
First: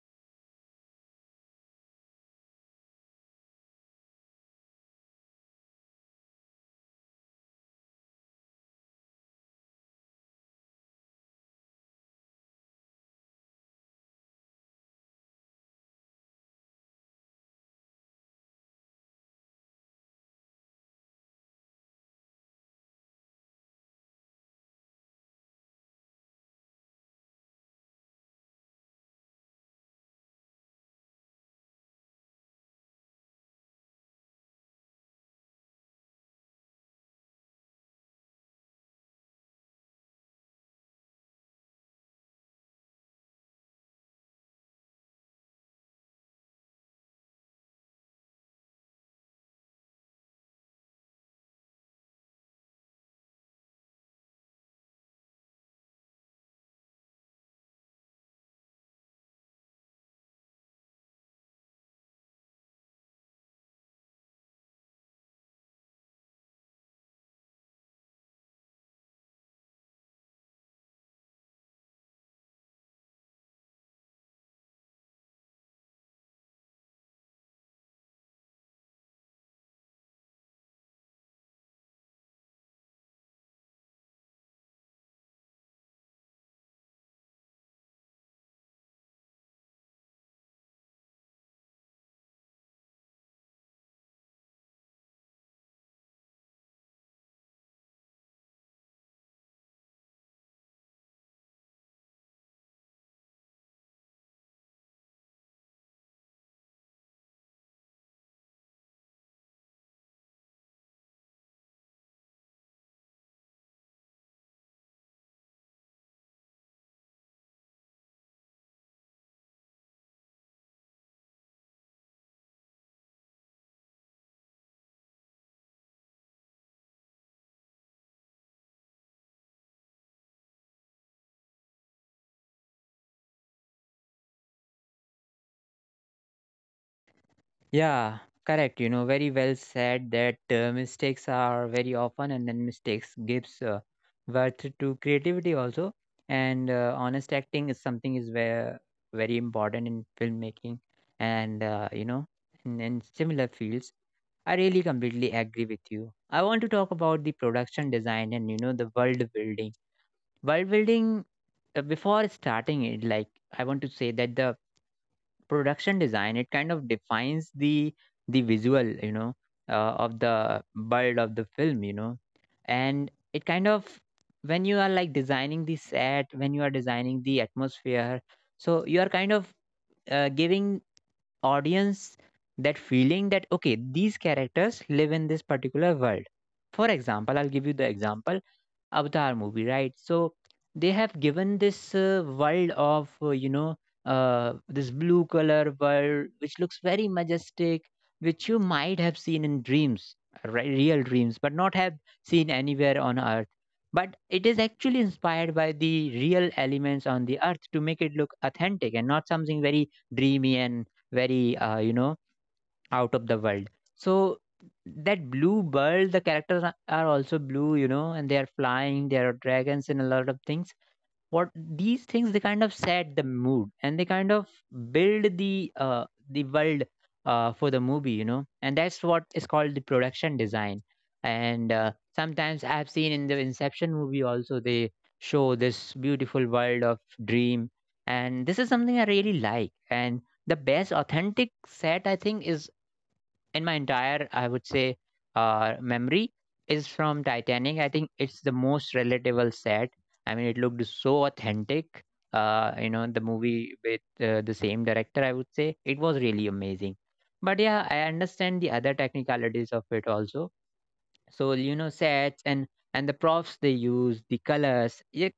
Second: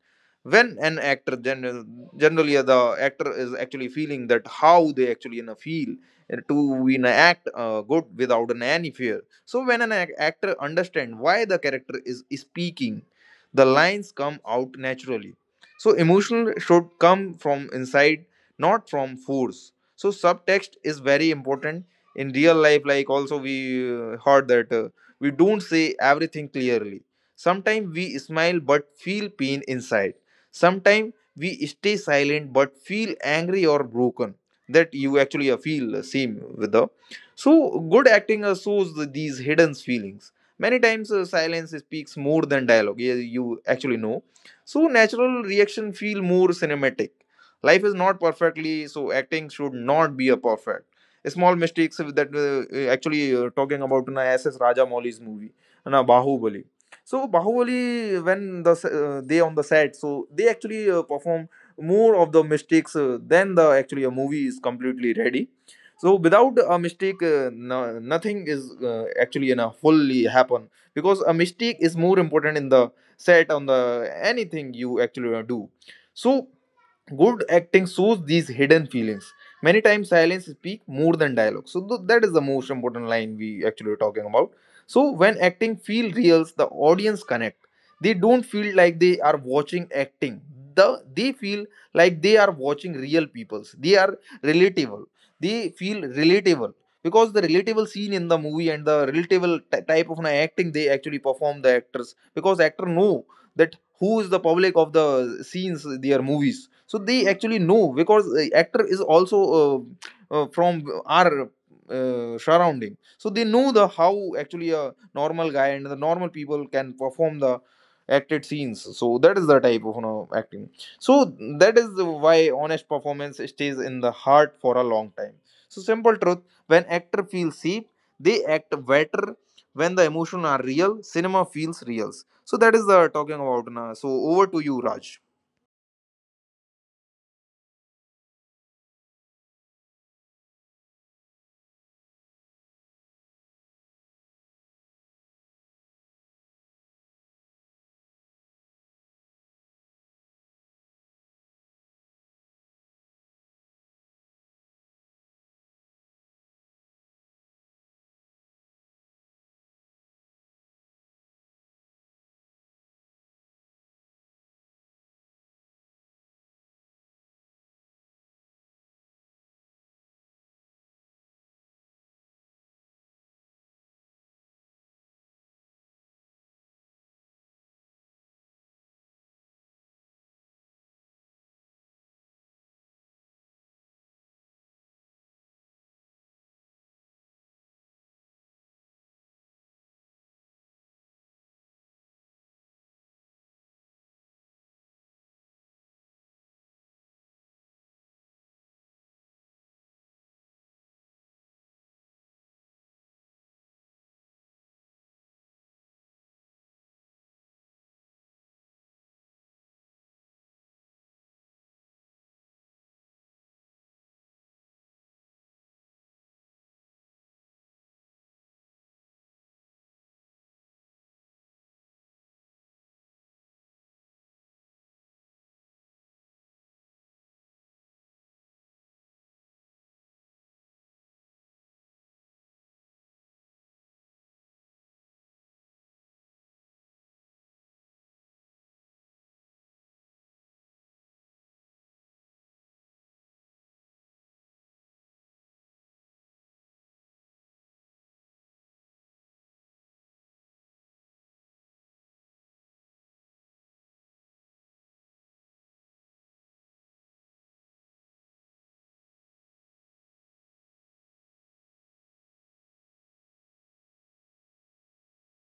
Speaker 2: when an actor generally the actor is actually feeling that how they actually, you know, feel to, you know, act good without an any fear. So when an actor understand why the character is speaking, the lines come out naturally. So emotional should come from inside, not from force. So subtext is very important in real life, like also we heard that we don't say everything clearly. Sometimes we smile but feel pain inside. Sometimes we stay silent but feel angry or broken. That you actually feel same with the. So good acting shows these hidden feelings. Many times silence speaks more than dialogue. Yeah, you actually know. So natural reaction feel more cinematic. Life is not perfectly, so acting should not be a perfect small mistakes that actually talking about na SS Raja Mauli's movie na Bahubali. So Bahubali, when they on the set, so they actually perform more of the mistakes than the actually a movie is completely ready. So without a mistake, no, nothing is actually gonna fully happen because a mistake is more important in the set on the anything you actually do. So good acting shows these hidden feelings. Many times silence speak more than dialogue. So that is the most important line we actually are talking about. So when acting feel real, the audience connect. They don't feel like they are watching acting. They feel like they are watching real peoples. They are relatable. They feel relatable because the relatable scene in the movie and the relatable type of an acting they actually perform the actors because actor know that who is the public of the scenes their movies. So they actually know because actor is also from our surrounding. So they know the how actually a normal guy and the normal people can perform the acted scenes. So that is the type of, you know, acting. So that is why honest performance stays in the heart for a long time. So simple truth, when actor feels safe, they act better. When the emotions are real, cinema feels real. So that is talking about na. So over to you, Raj.
Speaker 1: Yeah, correct. You know, very well said that mistakes are very often, and then mistakes gives birth to creativity also. And honest acting is something is where very important in filmmaking, and you know, in similar fields. I really completely agree with you. I want to talk about the production design and, you know, the world building. World building. Before starting it, like, I want to say that the production design, it kind of defines the visual, you know, of the world of the film, you know. And it kind of, when you are like designing the set, when you are designing the atmosphere, so you are kind of giving audience that feeling that okay, these characters live in this particular world. For example, I'll give you the example Avatar movie, right? So they have given this world of, this blue color world, which looks very majestic, which you might have seen in dreams, right, real dreams, but not have seen anywhere on Earth. But it is actually inspired by the real elements on the Earth to make it look authentic and not something very dreamy and very, you know, out of the world. So that blue world, the characters are also blue, you know, and they are flying, there are dragons and a lot of things. What these things, they kind of set the mood and they kind of build the world for the movie, you know, and that's what is called the production design. And sometimes I've seen in the Inception movie also, they show this beautiful world of dream, and this is something I really like. And the best authentic set, I think, is in my entire, I would say, memory, is from Titanic. I think it's the most relatable set. I mean, it looked so authentic. You know, the movie with the same director, I would say, it was really amazing. But yeah, I understand the other technicalities of it also. So, you know, sets and the props they use, the colors, yeah,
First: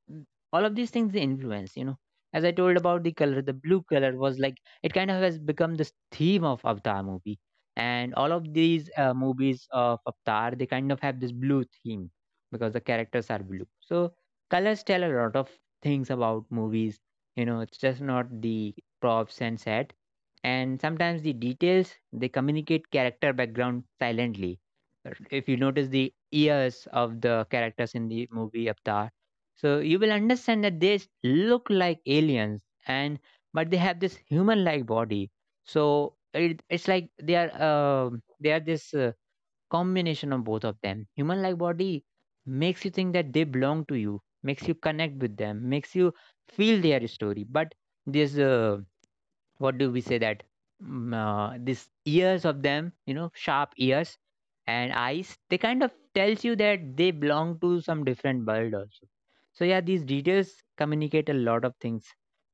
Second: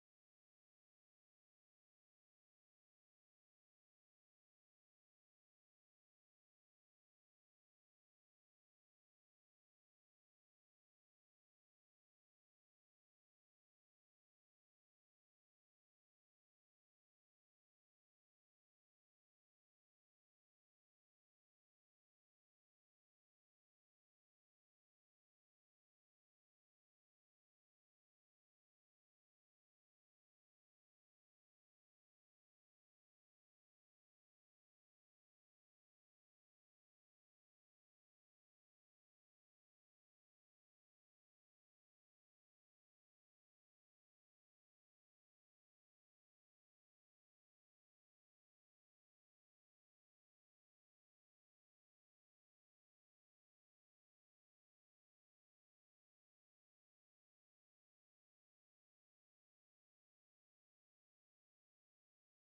Speaker 1: all of these things, they influence, you know. As I told about the color, the blue color was like, it kind of has become this theme of Avatar movie, and all of these movies of Avatar, they kind of have this blue theme because the characters are blue. So colors tell a lot of things about movies, you know. It's just not the props and set. And sometimes the details, they communicate character background silently. If you notice the ears of the characters in the movie Avatar, so you will understand that look like aliens, and but they have this human-like body. So it, it's like they are, um, they are this combination of both of them. Human-like body makes you think that they belong to you, makes you connect with them, makes you feel their story. But this what do we say that mm, this ears of them, you know, sharp ears and eyes, they kind of tells you that they belong to some different world also. So yeah, these details communicate a lot of things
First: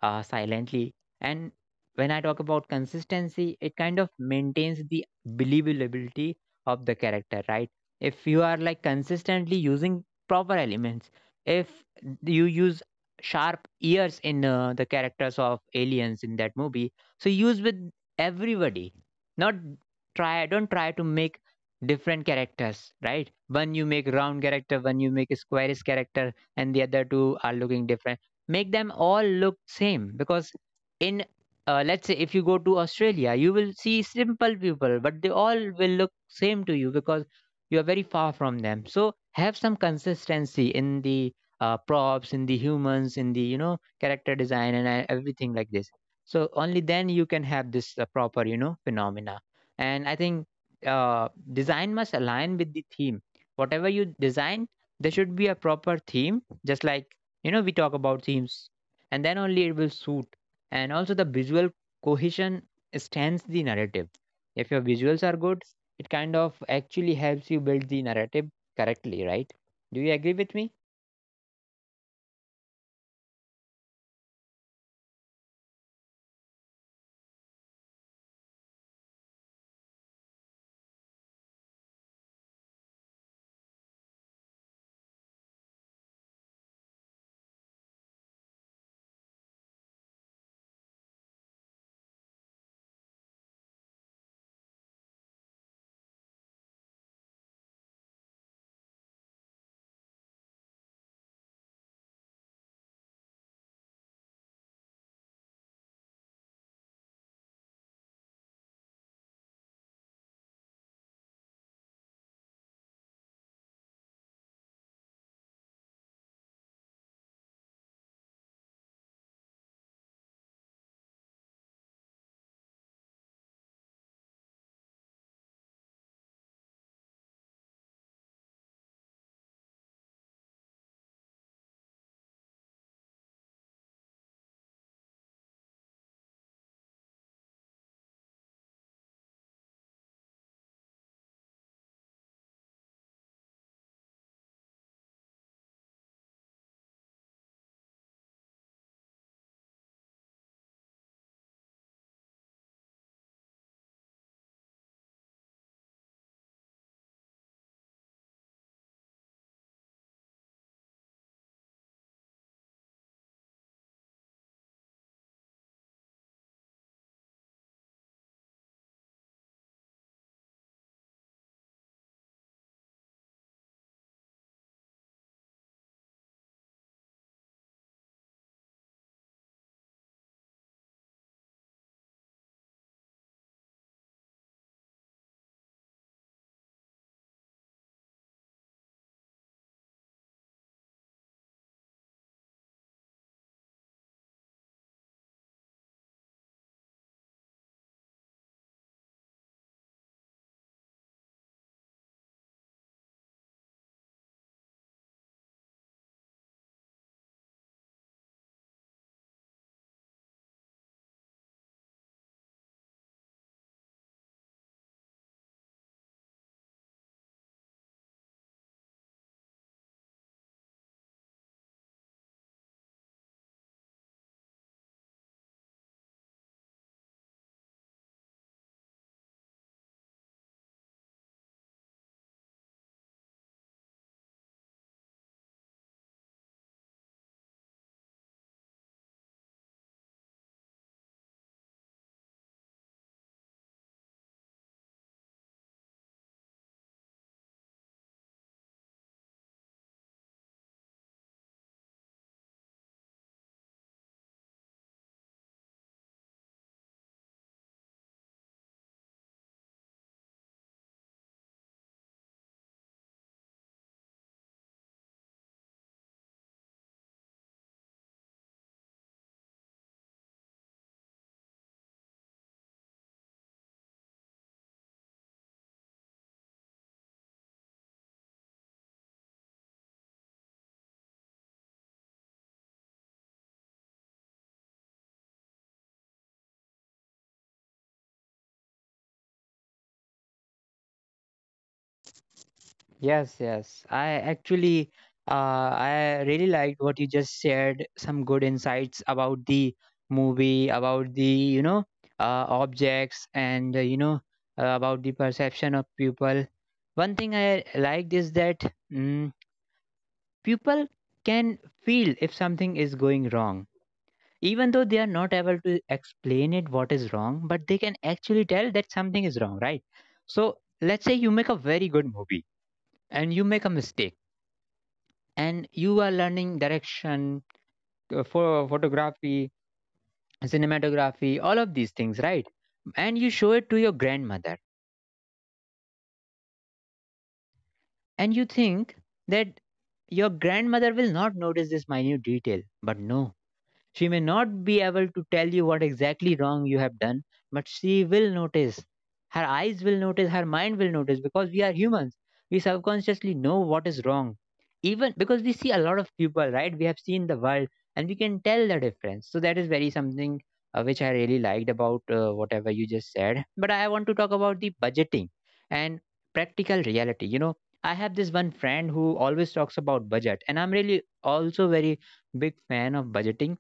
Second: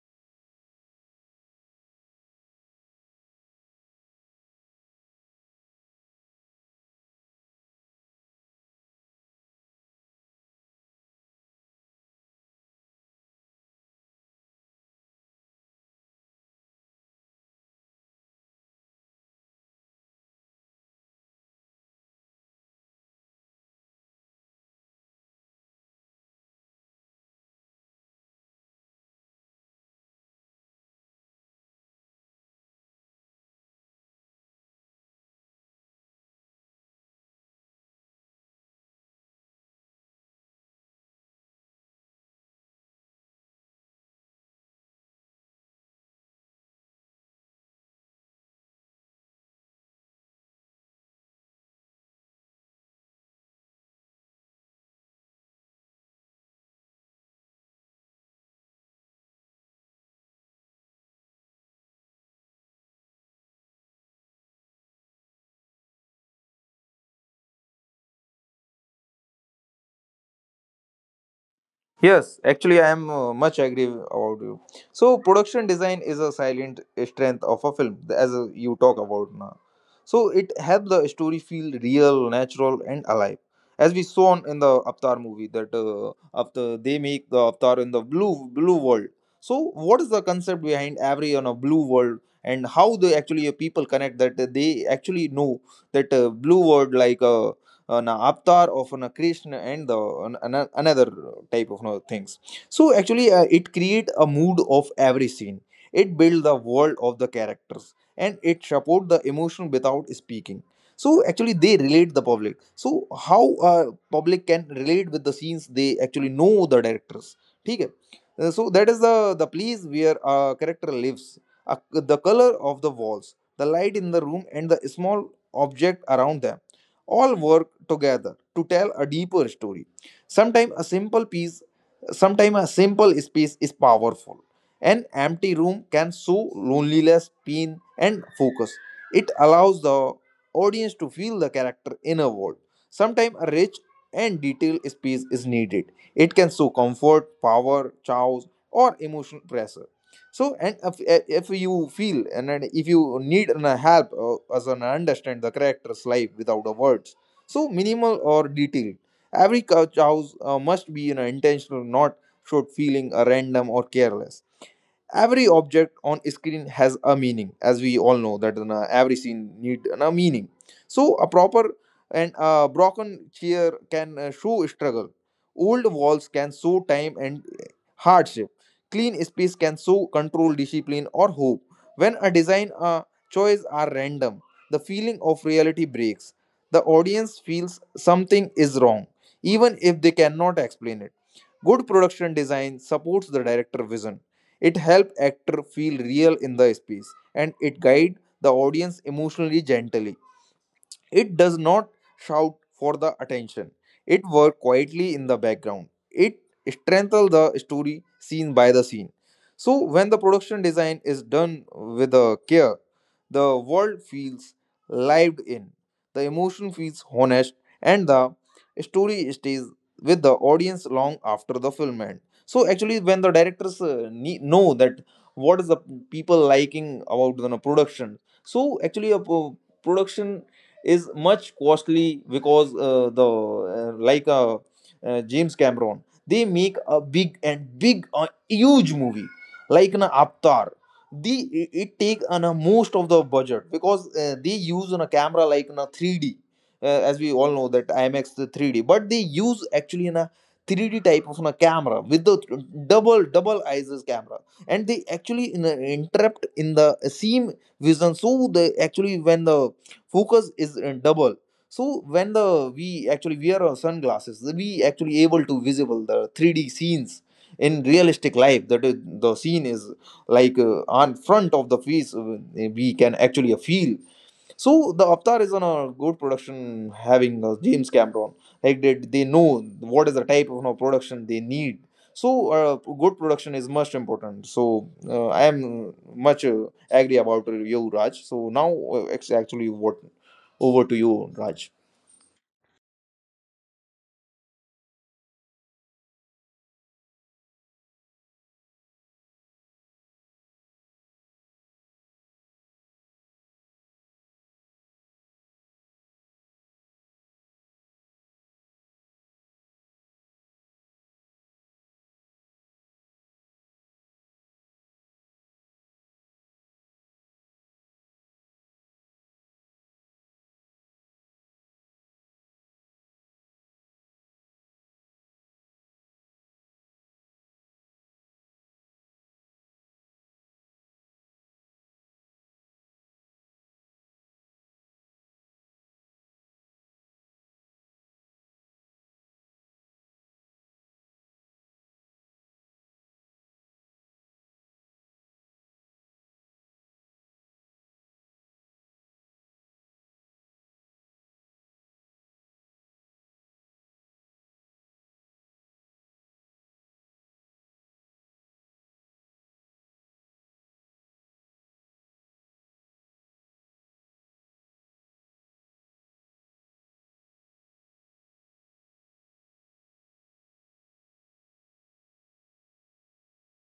Speaker 1: silently. And when I talk about consistency, it kind of maintains the believability of the character, right? If you are like consistently using proper elements, if you use sharp ears in the characters of aliens in that movie, so use with everybody, not, try don't try to make different characters, right? One you make round character, one you make a squarish character, and the other two are looking different. Make them all look same, because in, let's say if you go to Australia, you will see simple people, but they all will look same to you because you are very far from them. So have some consistency in the props, in the humans, in the, you know, character design and everything like this. So only then you can have this proper, you know, phenomena. And I think uh, design must align with the theme. Whatever you design, there should be a proper theme, just like, you know, we talk about themes, and then only it will suit. And also the visual cohesion stands the narrative. If your visuals are good, it kind of actually helps you build the narrative correctly, right? Do you agree with me?
Speaker 2: Yes, actually, I am much agree about you. So production design is a silent strength of a film, as you talk about na. So it helps the story feel real, natural, and alive. As we saw in the Avatar movie, that after they make the Avatar in the blue world. So what is the concept behind every on a blue world, and how the actually people connect that they actually know that blue world like an avatar of an Krishna and the an, another type of, you know, things. So actually it create a mood of every scene. It build the world of the characters and it support the emotion without speaking. So actually they relate the public. So how public can relate with the scenes they actually know the directors ठीक है? So that is the place where a character lives. Uh, the color of the walls, the light in the room, and the small object around them all work together to tell a deeper story. Sometimes a simple piece, sometimes a simple space is powerful. An empty room can show loneliness, pain, and focus. It allows the audience to feel the character in a world. Sometimes a rich and detailed space is needed. It can show comfort, power, chaos, or emotional pressure. So and if you feel and if you need an help as an understand the character's life without the words. So minimal or detailed, every couch house must be, you know, intentional, not short feeling random or careless. Every object on screen has a meaning, as we all know that na, every scene need a meaning. So a proper and a broken chair can show struggle. Old walls can show time and hardship. Clean space can show control, discipline, or hope. When a design choice are random, the feeling of reality breaks. The audience feels something is wrong even if they cannot explain it. Good production design supports the director's vision. It helps actor feel real in the space, and it guides the audience emotionally gently. It does not shout for the attention. It works quietly in the background. It strengthens the story scene by the scene. So when the production design is done with the care, the world feels lived in. The emotion feels honest and the story stays with the audience long after the film end. So actually when the directors know that what is the people liking about the production. So actually a production is much costly because the like James Cameron they make a big and big huge movie like an Avatar. The it it take an most of the budget because they use on a camera like in a 3D, as we all know that IMAX the 3D, but they use actually in a 3D type of a camera with the double double ISIS camera, and they actually in a, interrupt in the same vision. So they actually when the focus is double, so when the we actually wear our sunglasses we actually able to visible the 3D scenes in realistic life. That is, the scene is like on front of the face, we can actually feel. So the Avatar is on a good production, having James Cameron. Like they know what is the type of, you know, production they need. So good production is most important. So I am much agree about you, Raj. So now it's actually what over to you, Raj.
Speaker 1: Yes, yes. I actually, I really liked what you just shared. Some good insights about the movie, about the, you know, objects, and you know, about the perception of people. One thing I liked is that, mm, people can feel if something is going wrong, even though they are not able to explain it what is wrong, but they can actually tell that something is wrong, right? So let's say you make a very good movie and you make a mistake, and you are learning direction for photography, cinematography, all of these things, right? And you show it to your grandmother, and you think that your grandmother will not notice this minute detail, but no, she may not be able to tell you what exactly wrong you have done, but she will notice. Her eyes will notice, her mind will notice, because we are humans. We subconsciously know what is wrong. Even because we see a lot of people, right? We have seen the world and we can tell the difference. So that is very something which I really liked about whatever you just said. But I want to talk about the budgeting and practical reality. You know, I have this one friend who always talks about budget, and I'm really also very big fan of budgeting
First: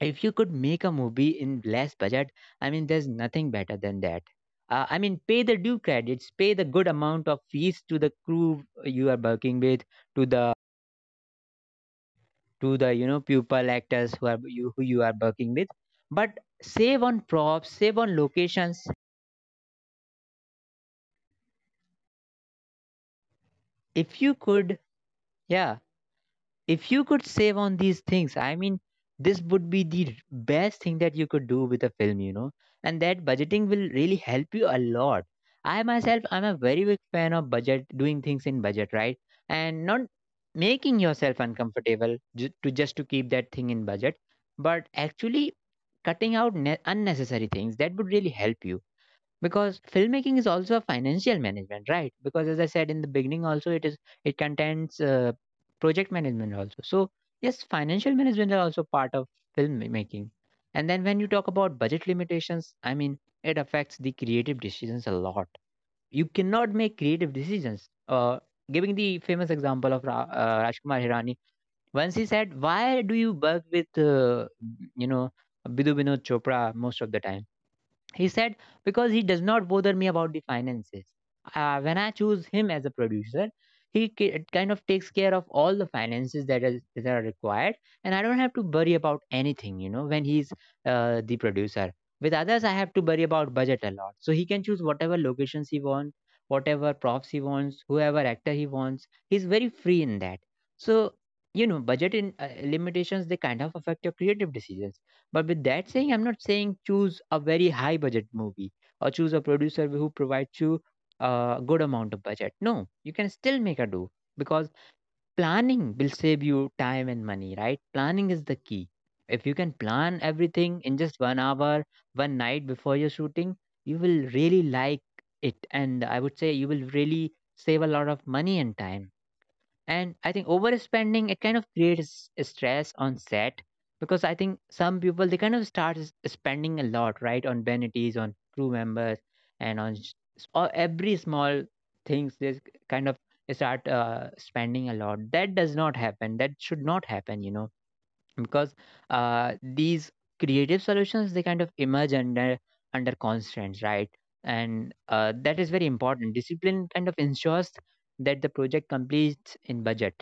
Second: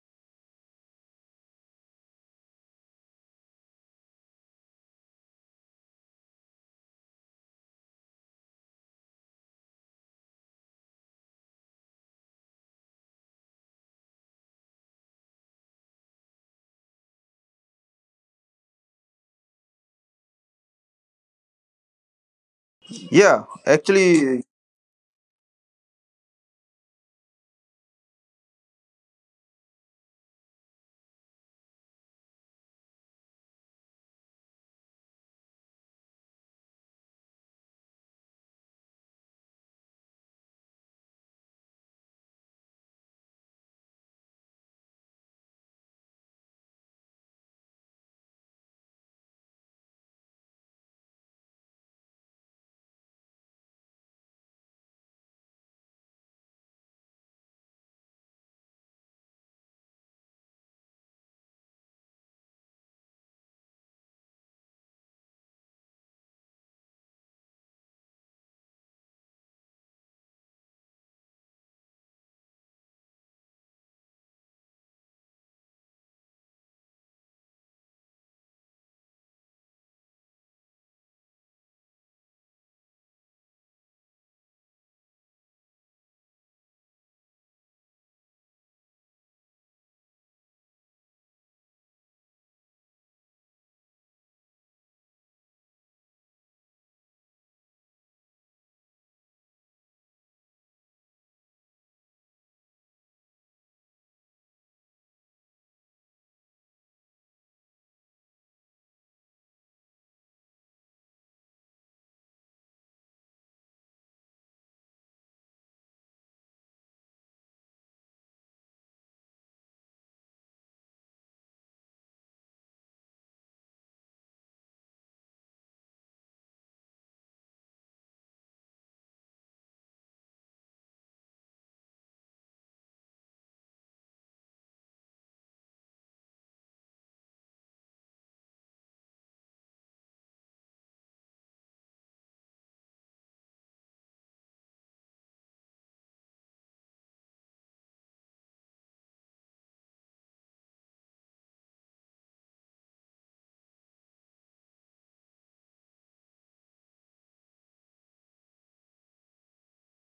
Speaker 1: if you could make a movie in less budget. I mean, there's nothing better than that. I mean, pay the due credits, pay the good amount of fees to the crew you are working with, to the to the, you know, pupil actors who are you who you are working with, but save on props, save on locations.
Speaker 2: Yeah,
Speaker 1: If you
Speaker 2: actually,
Speaker 1: could, yeah, if you could save on these things, I mean, this would be the best thing that you could do with a film, you know. And that budgeting will really help you a lot. I myself, I'm a very big fan of budget, doing things in budget, right? And not making yourself uncomfortable to just to keep that thing in budget, but actually cutting out unnecessary things that would really help you, because filmmaking is also a financial management, right? Because as I said in the beginning also, it is, it contains project management also. So yes, financial management are also part of filmmaking. And then when you talk about budget limitations, I mean, it affects the creative decisions a lot. You cannot make creative decisions, giving the famous example of rajkumar hirani. Once he said, why do you work with you know bidu binod chopra most of the time? He said, because he does not bother me about the finances. When I choose him as a producer, he kind of takes care of all the finances that, is, that are required, and I don't have to worry about anything, you know, when he's the producer. With others, I have to worry about budget a lot. So he can choose whatever locations he wants, whatever props he wants, whoever actor he wants. He's very free in that. So, you know, budget in, limitations, they kind of affect your creative decisions. But with that saying, I'm not saying choose a very high budget movie or choose a producer who provides you a good amount of budget. No, you can still make a do, because planning will save you time and money, right? Planning is the key. If you can plan everything in just 1 hour, one night before your shooting, you will really like it. And I would say you will really save a lot of money and time. And I think overspending, it kind of creates stress on set, because I think some people, they kind of start spending a lot, right, on vanities, on crew members, and on s- or every small things they kind of start spending a lot. That does not happen, that should not happen, you know, because these creative solutions, they kind of emerge under under constraints, right? And that is very important. Discipline kind of ensures that the project completes in budget.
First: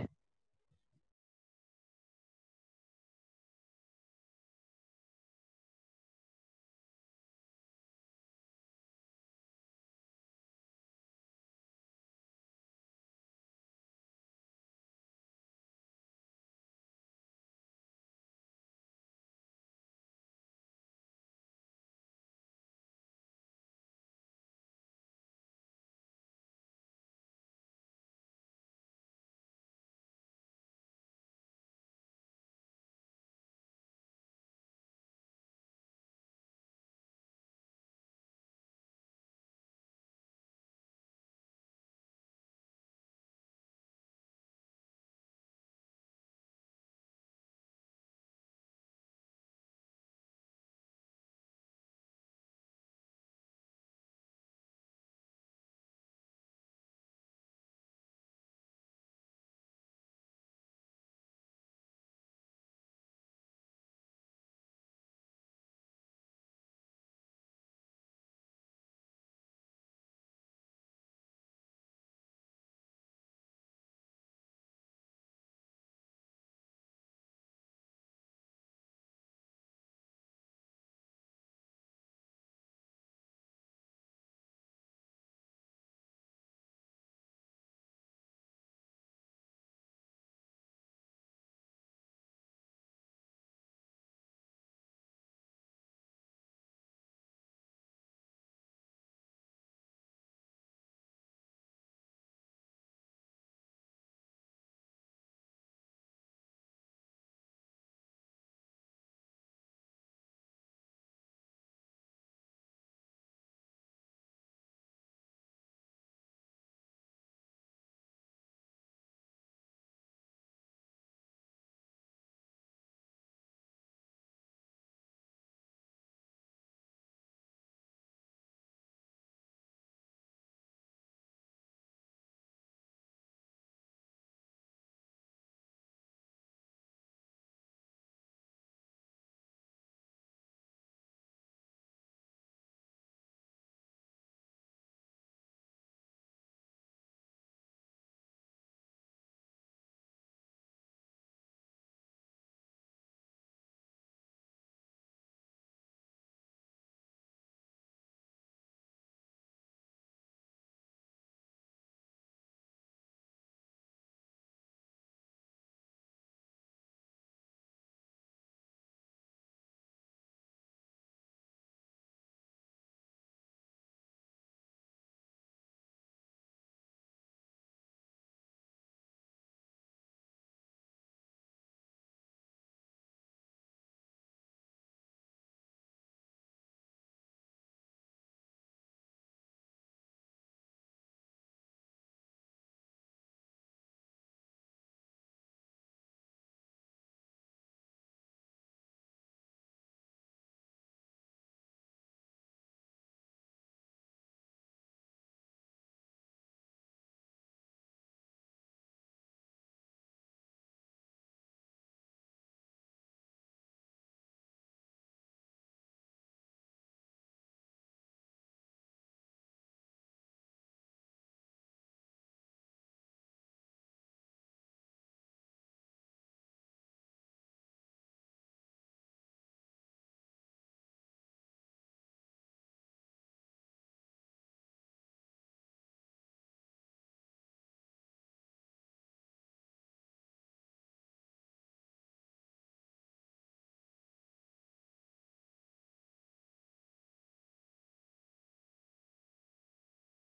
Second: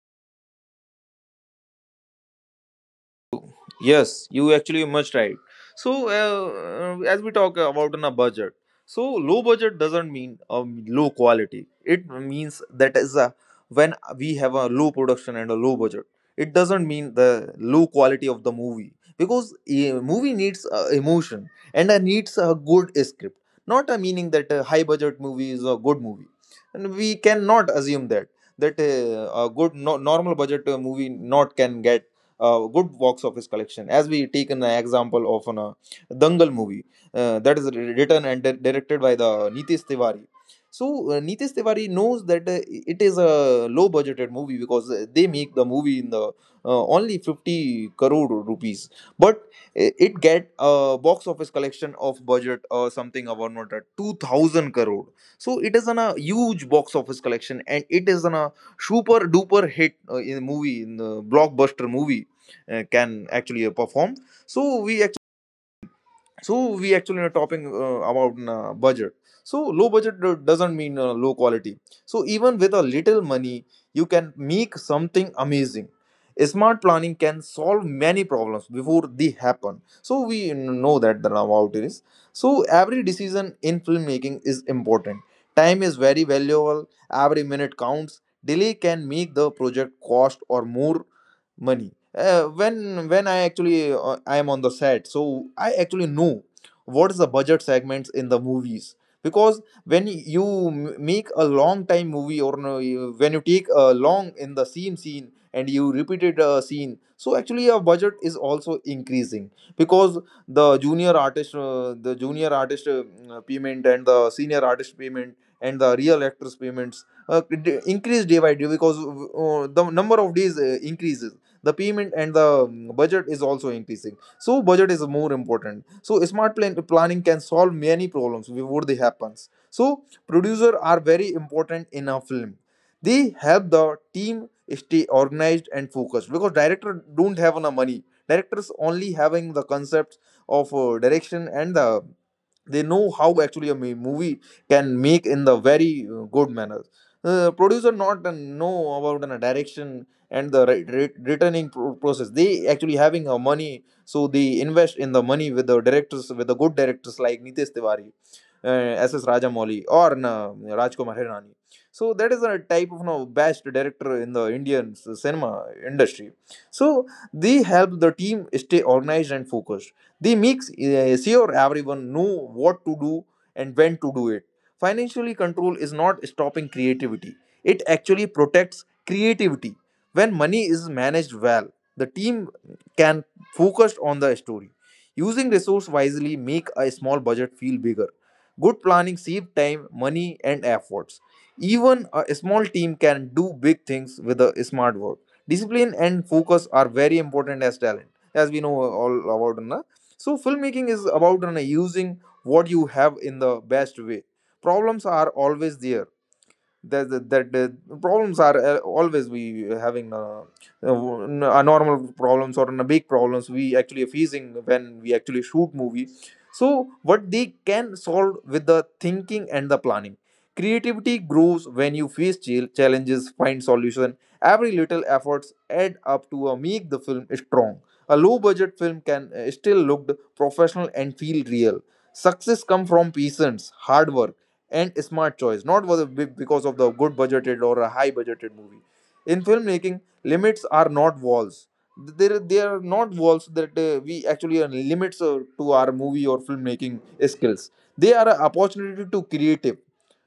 Speaker 2: yes, you actually much right. So, as we talk about on a budget, so low budget doesn't mean low quality. It means that is a when we have a low production and a low budget. It doesn't mean the low quality of the movie because a movie needs emotion and needs a good script, not a meaning that a high budget movie is a good movie. And we cannot assume that that a good no, normal budget movie not can get good box office collection. As we take an example of an Dangal movie that is written and directed by the Nitish Tiwari. So Nitish Tiwari knows that it is a low budgeted movie because they make the movie in the only 50 crore rupees, but it get a box office collection of budget or something about not at 2000 crore. So it is an a huge box office collection and it is an a super duper hit in movie in the blockbuster movie can actually perform. so we actually so we actually are talking about budget. So low budget doesn't mean low quality. So even with a little money, you can make something amazing. Smart planning can solve many problems before they happen, so we know that the about it is. So every decision in filmmaking is important. Time is very valuable, every minute counts. Delay can make the project cost or more money. When I actually I am on the set, so I actually know what is the budget segments in the movies. Because when you make a long time movie or no, when you take a long in the same scene and you repeated a scene, so actually your budget is also increasing. Because the junior artist, payment and the senior artist payment and the real actors payments increase day by day because the number of days increases, the payment and the budget is also increasing. So budget is more important, so smart planning can solve many problems before they happens. So producer are very important in a film. They help the team stay organized and focused, because director don't have enough money. Directors only having the concepts of direction and the they know how actually a movie can make in the very good manner. Producer not know about an direction and the returning process, they actually having a money, so they invest in the money with the directors, with the good directors like Nitesh Tiwari, SS Rajamouli or Na, Rajkumar Hirani. So that is a type of no best director in the Indian cinema industry. So they help the team stay organized and focused, the makes sure everyone know what to do and when to do it. Financially control is not stopping creativity. It actually protects creativity. When money is managed well, the team can focus on the story. Using resource wisely make a small budget feel bigger. Good planning save time, money and efforts. Even a small team can do big things with a smart work. Discipline and focus are very important as talent, as we know all about Na? So filmmaking is about, you know, using what you have in the best way. Problems are always there, that that, that problems are always we having, normal problems or big problems we actually facing when we actually shoot movie. So what they can solve with the thinking and the planning. Creativity grows when you face challenges, find solution. Every little efforts add up to make the film strong. A low budget film can still look professional and feel real. Success come from patience, hard work and smart choice, not because of the good budgeted or a high budgeted movie. In filmmaking, limits are not walls. There, they are not walls that we actually are limits to our movie or filmmaking skills. They are an opportunity to creative.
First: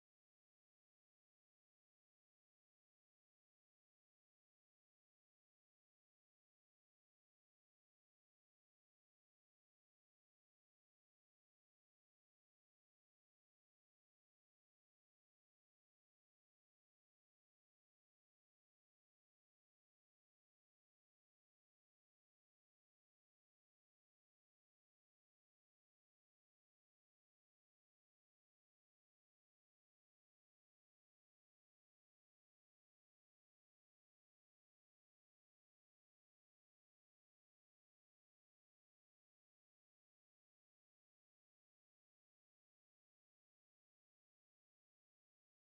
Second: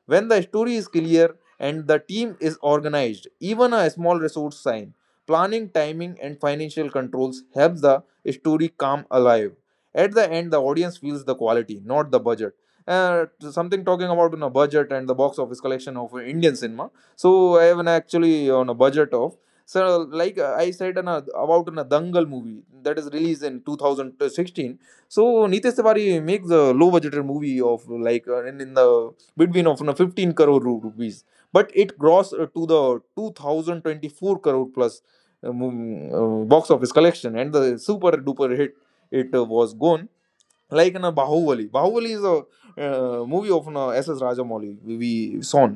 Speaker 2: When the story is clear and the team is organized, even a small resource sign, planning, timing, and financial controls help the story come alive. At the end, the audience feels the quality, not the budget. uh, Something talking about, you know, budget and the box office collection of Indian cinema. So I have an actually on, you know, a budget of, so like I said on about a Dangal movie that is released in 2016. So Nitesh Tiwari makes a low budgeted movie of like in the between of you 15 crore rupees, but it grossed to the 2024 crore plus. uh, Box office collection and the super duper hit, it was gone like in a Bahubali. Bahubali is a movie of an, S.S. Rajamouli, we saw.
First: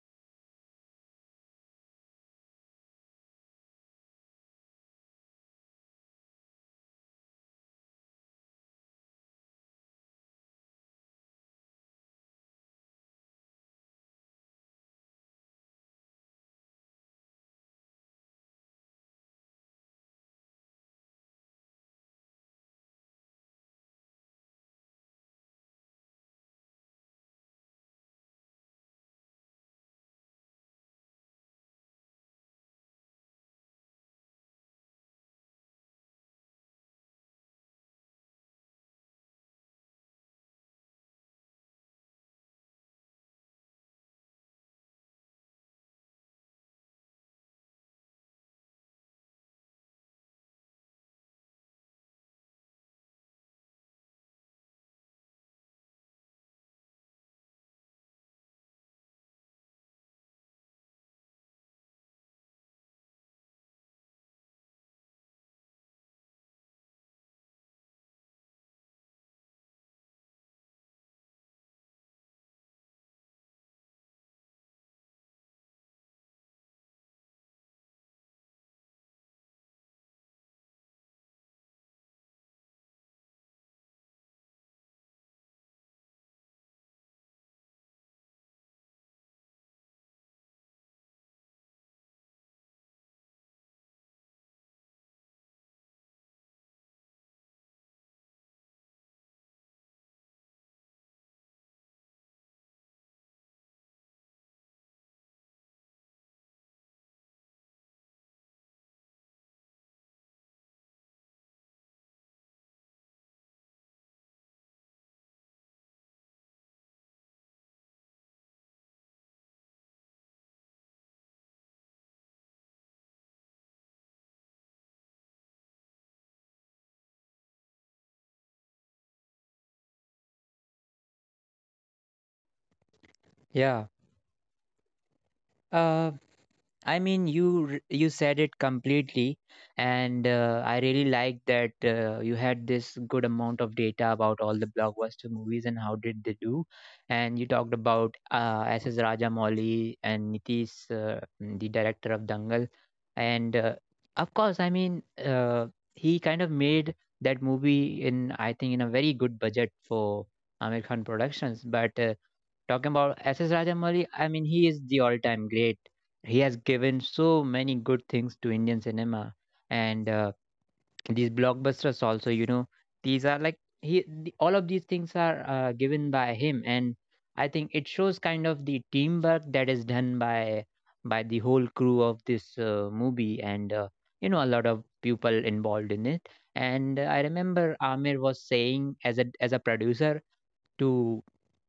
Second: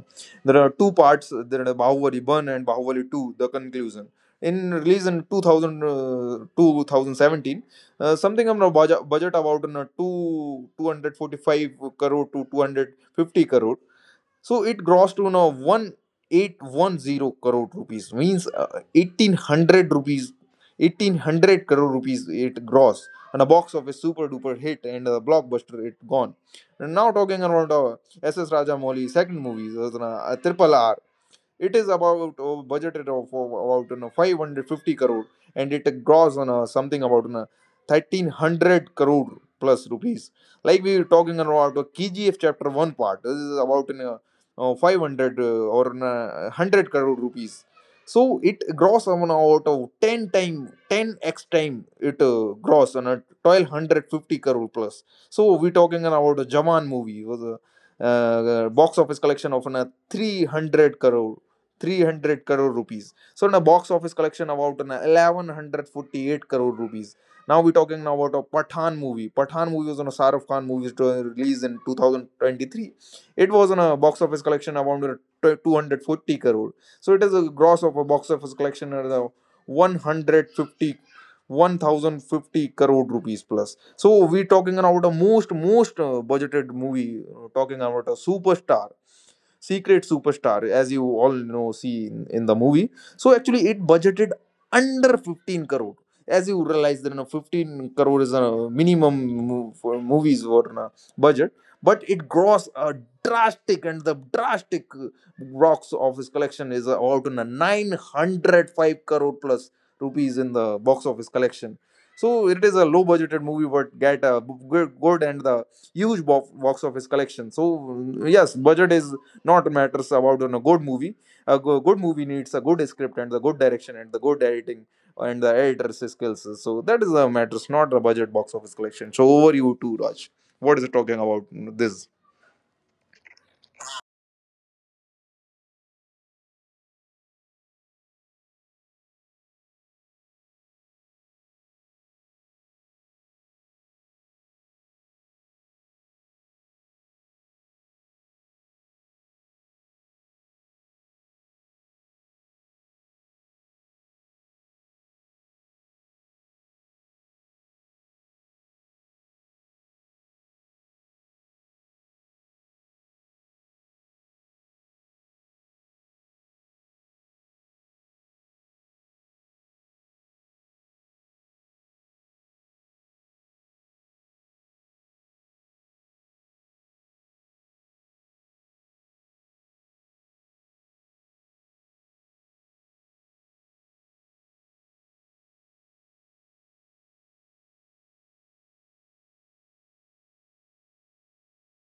Speaker 2: There are two parts. There are Bahubali 1 and Bahubali 2, the conclusion. In release in 2000, 2017, something on budget, budget about 245 crore to 250 crore. So it grossed to now 1810 crore rupees, means uh, 1800 rupees, 1800 crore rupees it gross. And a box of a super duper hit and a blockbuster it gone. And now talking about SS Rajamouli second movie, Triple R. It is about oh, budgeted of about, you know, 550 crore and it grows on something about, you know, 1300 crore plus rupees. Like we were talking about the KGF chapter 1 part. This is about, you know, uh, 500 uh, or you 100 crore rupees. So it grows amount out of 10 time, 10x time it gross on a 1250 crore plus. So we talking about a Jawan movie, was a box office collection of an, 300 crore, 300 crore rupees. So in a box office collection about an 1148 crore rupees. Now we're talking now about a Pathan movie. Pathan movie was on a Saraf Khan movie to release in 2023. It was on a box office collection around 240 crore. So it is a gross of a box office collection at 150 1050 crore rupees plus. So we talking about a most budgeted movie, talking about a superstar, Secret Superstar, as you all know, see in the movie. So actually, it budgeted under 15 crore. As you realize, that you know, 15 crore is a minimum for movies or na budget, but it grossed a drastic and the drastic rocks of his collection is about na 905 crore plus rupees in the box office collection. So it is a low budgeted movie, but get a good, good and the huge box office collection. So yes, budget is not matters about, you know, good movie. A good movie needs a good script and the good direction and the good editing and the editor's skills. So that is the matters, not a budget box office collection. So over you to Raj. What is it talking about this.
Speaker 1: Yeah. uh, I mean, you you said it completely, and I really like that you had this good amount of data about all the blockbuster movies and how did they do, and you talked about S.S. Rajamouli and Nitish, the director of Dangal, and of course, I mean, he kind of made that movie in, I think, in a very good budget for Amir Khan Productions. But talking about S.S. Rajamouli, I mean, he is the all time great. He has given so many good things to Indian cinema. And these blockbusters also, you know, these are like, all of these things are given by him. And I think it shows kind of the teamwork that is done by the whole crew of this movie, and, you know, a lot of people involved in it. And I remember Amir was saying as a producer to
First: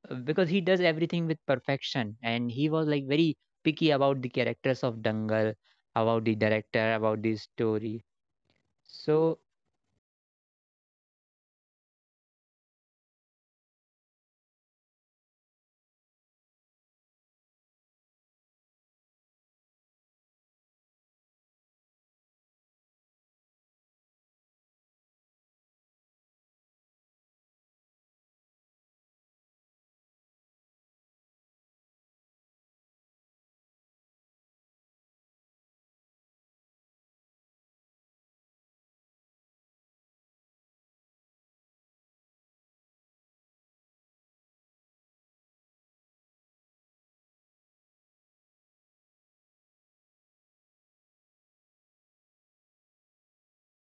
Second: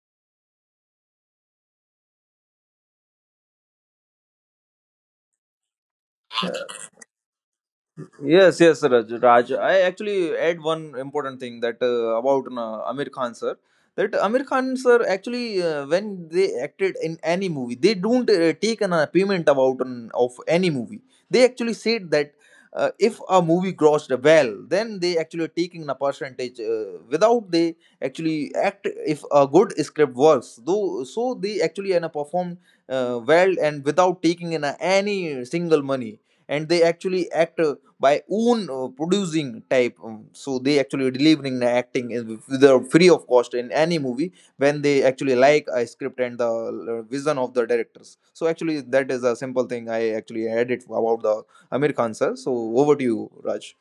Speaker 1: because he does everything with perfection, and he was like very picky about the characters of dangal, about the director, about the story.
Speaker 2: Yes, yes, Raj.
Speaker 1: So
Speaker 2: Raj. I actually add one important thing that about Amir Khan sir. That Amir Khan sir actually when they acted in any movie, they don't take an payment about an, of any movie. They actually said that if a movie grossed well, then they actually are taking a percentage. Without they actually act if a good script works, though, so they actually and performed well and without taking in any single money, and they actually act by own producing type so they actually delivering the acting is the free of cost in any movie when they actually like a script and the vision of the directors. So actually that is a simple thing I actually added about the Amir Khan sir. So over to you, Raj.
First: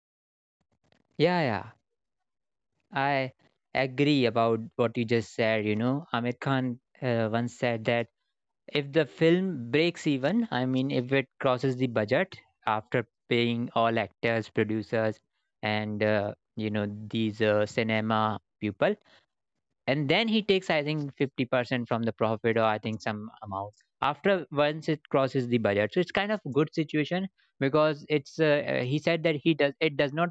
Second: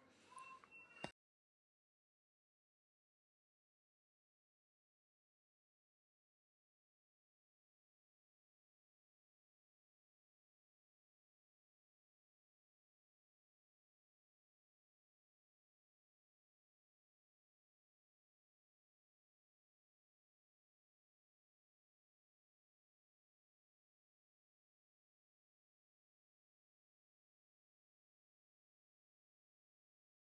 Speaker 1: yeah, yeah, I agree about what you just said. You know, amit khan once said that if the film breaks even, I mean if it crosses the budget, after paying all actors, producers, and these cinema people, and then he takes, I think, 50% from the profit, or I think some amount after once it crosses the budget. So it's kind of good situation, because it's he said that he does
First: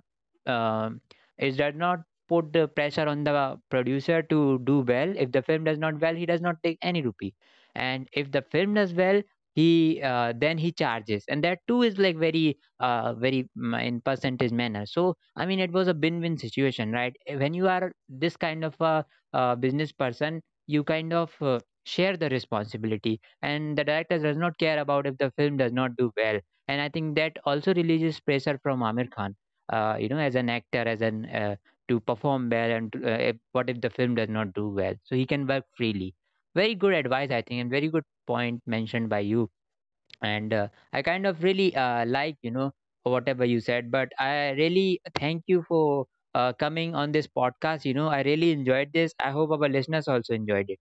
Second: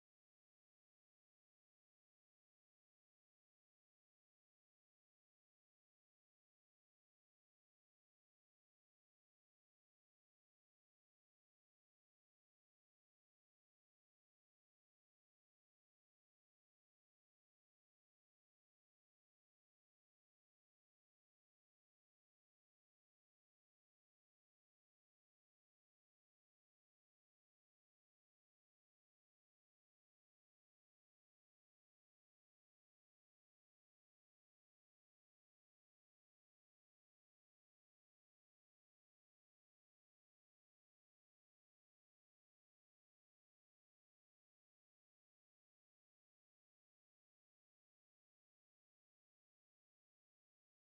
Speaker 1: um it does not put the pressure on the producer to do well. If the film does not well, he does not take any rupee, and if the film does well, he then he charges, and that too is like very in percentage manner. So I mean, it was a win-win situation, right? When you are this kind of a business person, you kind of share the responsibility, and the director does not care about if the film does not do well. And I think that also releases pressure from Amir Khan, you know, as an actor, as an to perform well, and to, if, what if the film does not do well? So he can work freely. Very good advice, I think, and very good point mentioned by you. And I kind of really like, you know, whatever you said, but I really thank you for coming on this podcast. You know, I really enjoyed this, I hope our listeners also enjoyed it.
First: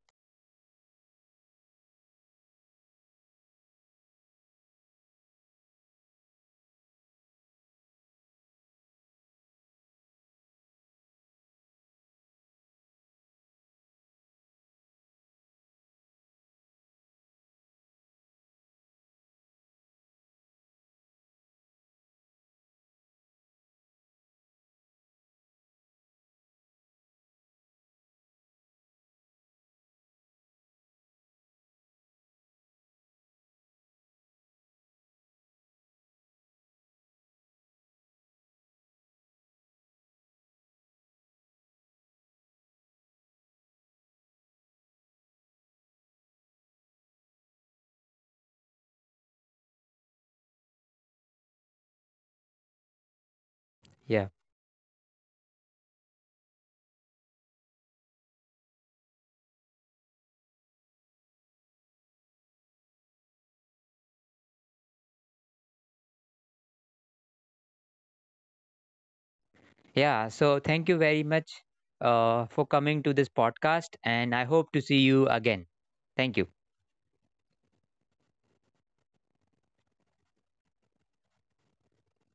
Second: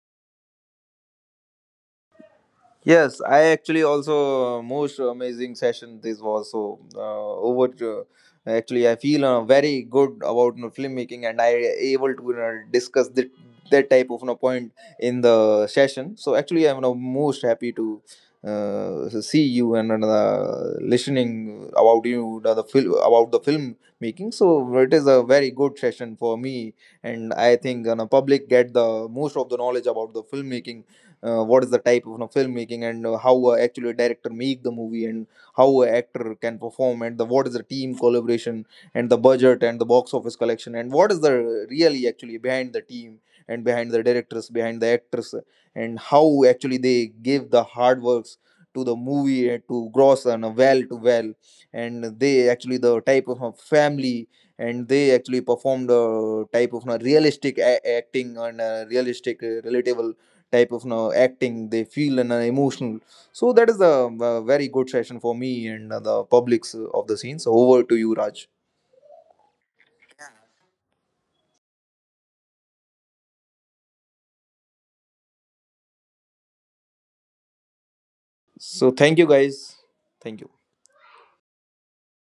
Speaker 2: Yes, I actually also most amazing session this was. So over to, actually I feel very good about, you know, filmmaking and I able to, you know, discuss that that type of, you know, point in the session. So actually I'm, you know, most happy to see you and listening about you the film about the film making. So it is a very good session for me, and I think, you know, public get the most of the knowledge about the filmmaking, what is the type of, you know, filmmaking and how actually a director make the movie and how a actor can perform and the what is the team collaboration and the budget and the box office collection and what is the really actually behind the team and behind the directors, behind the actors, and how actually they give the hard works to the movie and to gross and well to well, and they actually the type of family,
Speaker 1: Yeah,
Speaker 2: and they actually performed a type of realistic acting and realistic relatable type of you acting they feel and emotional. So that is a, very good session for me and the publics of the scene. So over to you, Raj.
Speaker 1: yeah, so thank you very much for coming to this podcast, and I hope to see you again. Thank you.
Speaker 2: So thank you guys, thank you.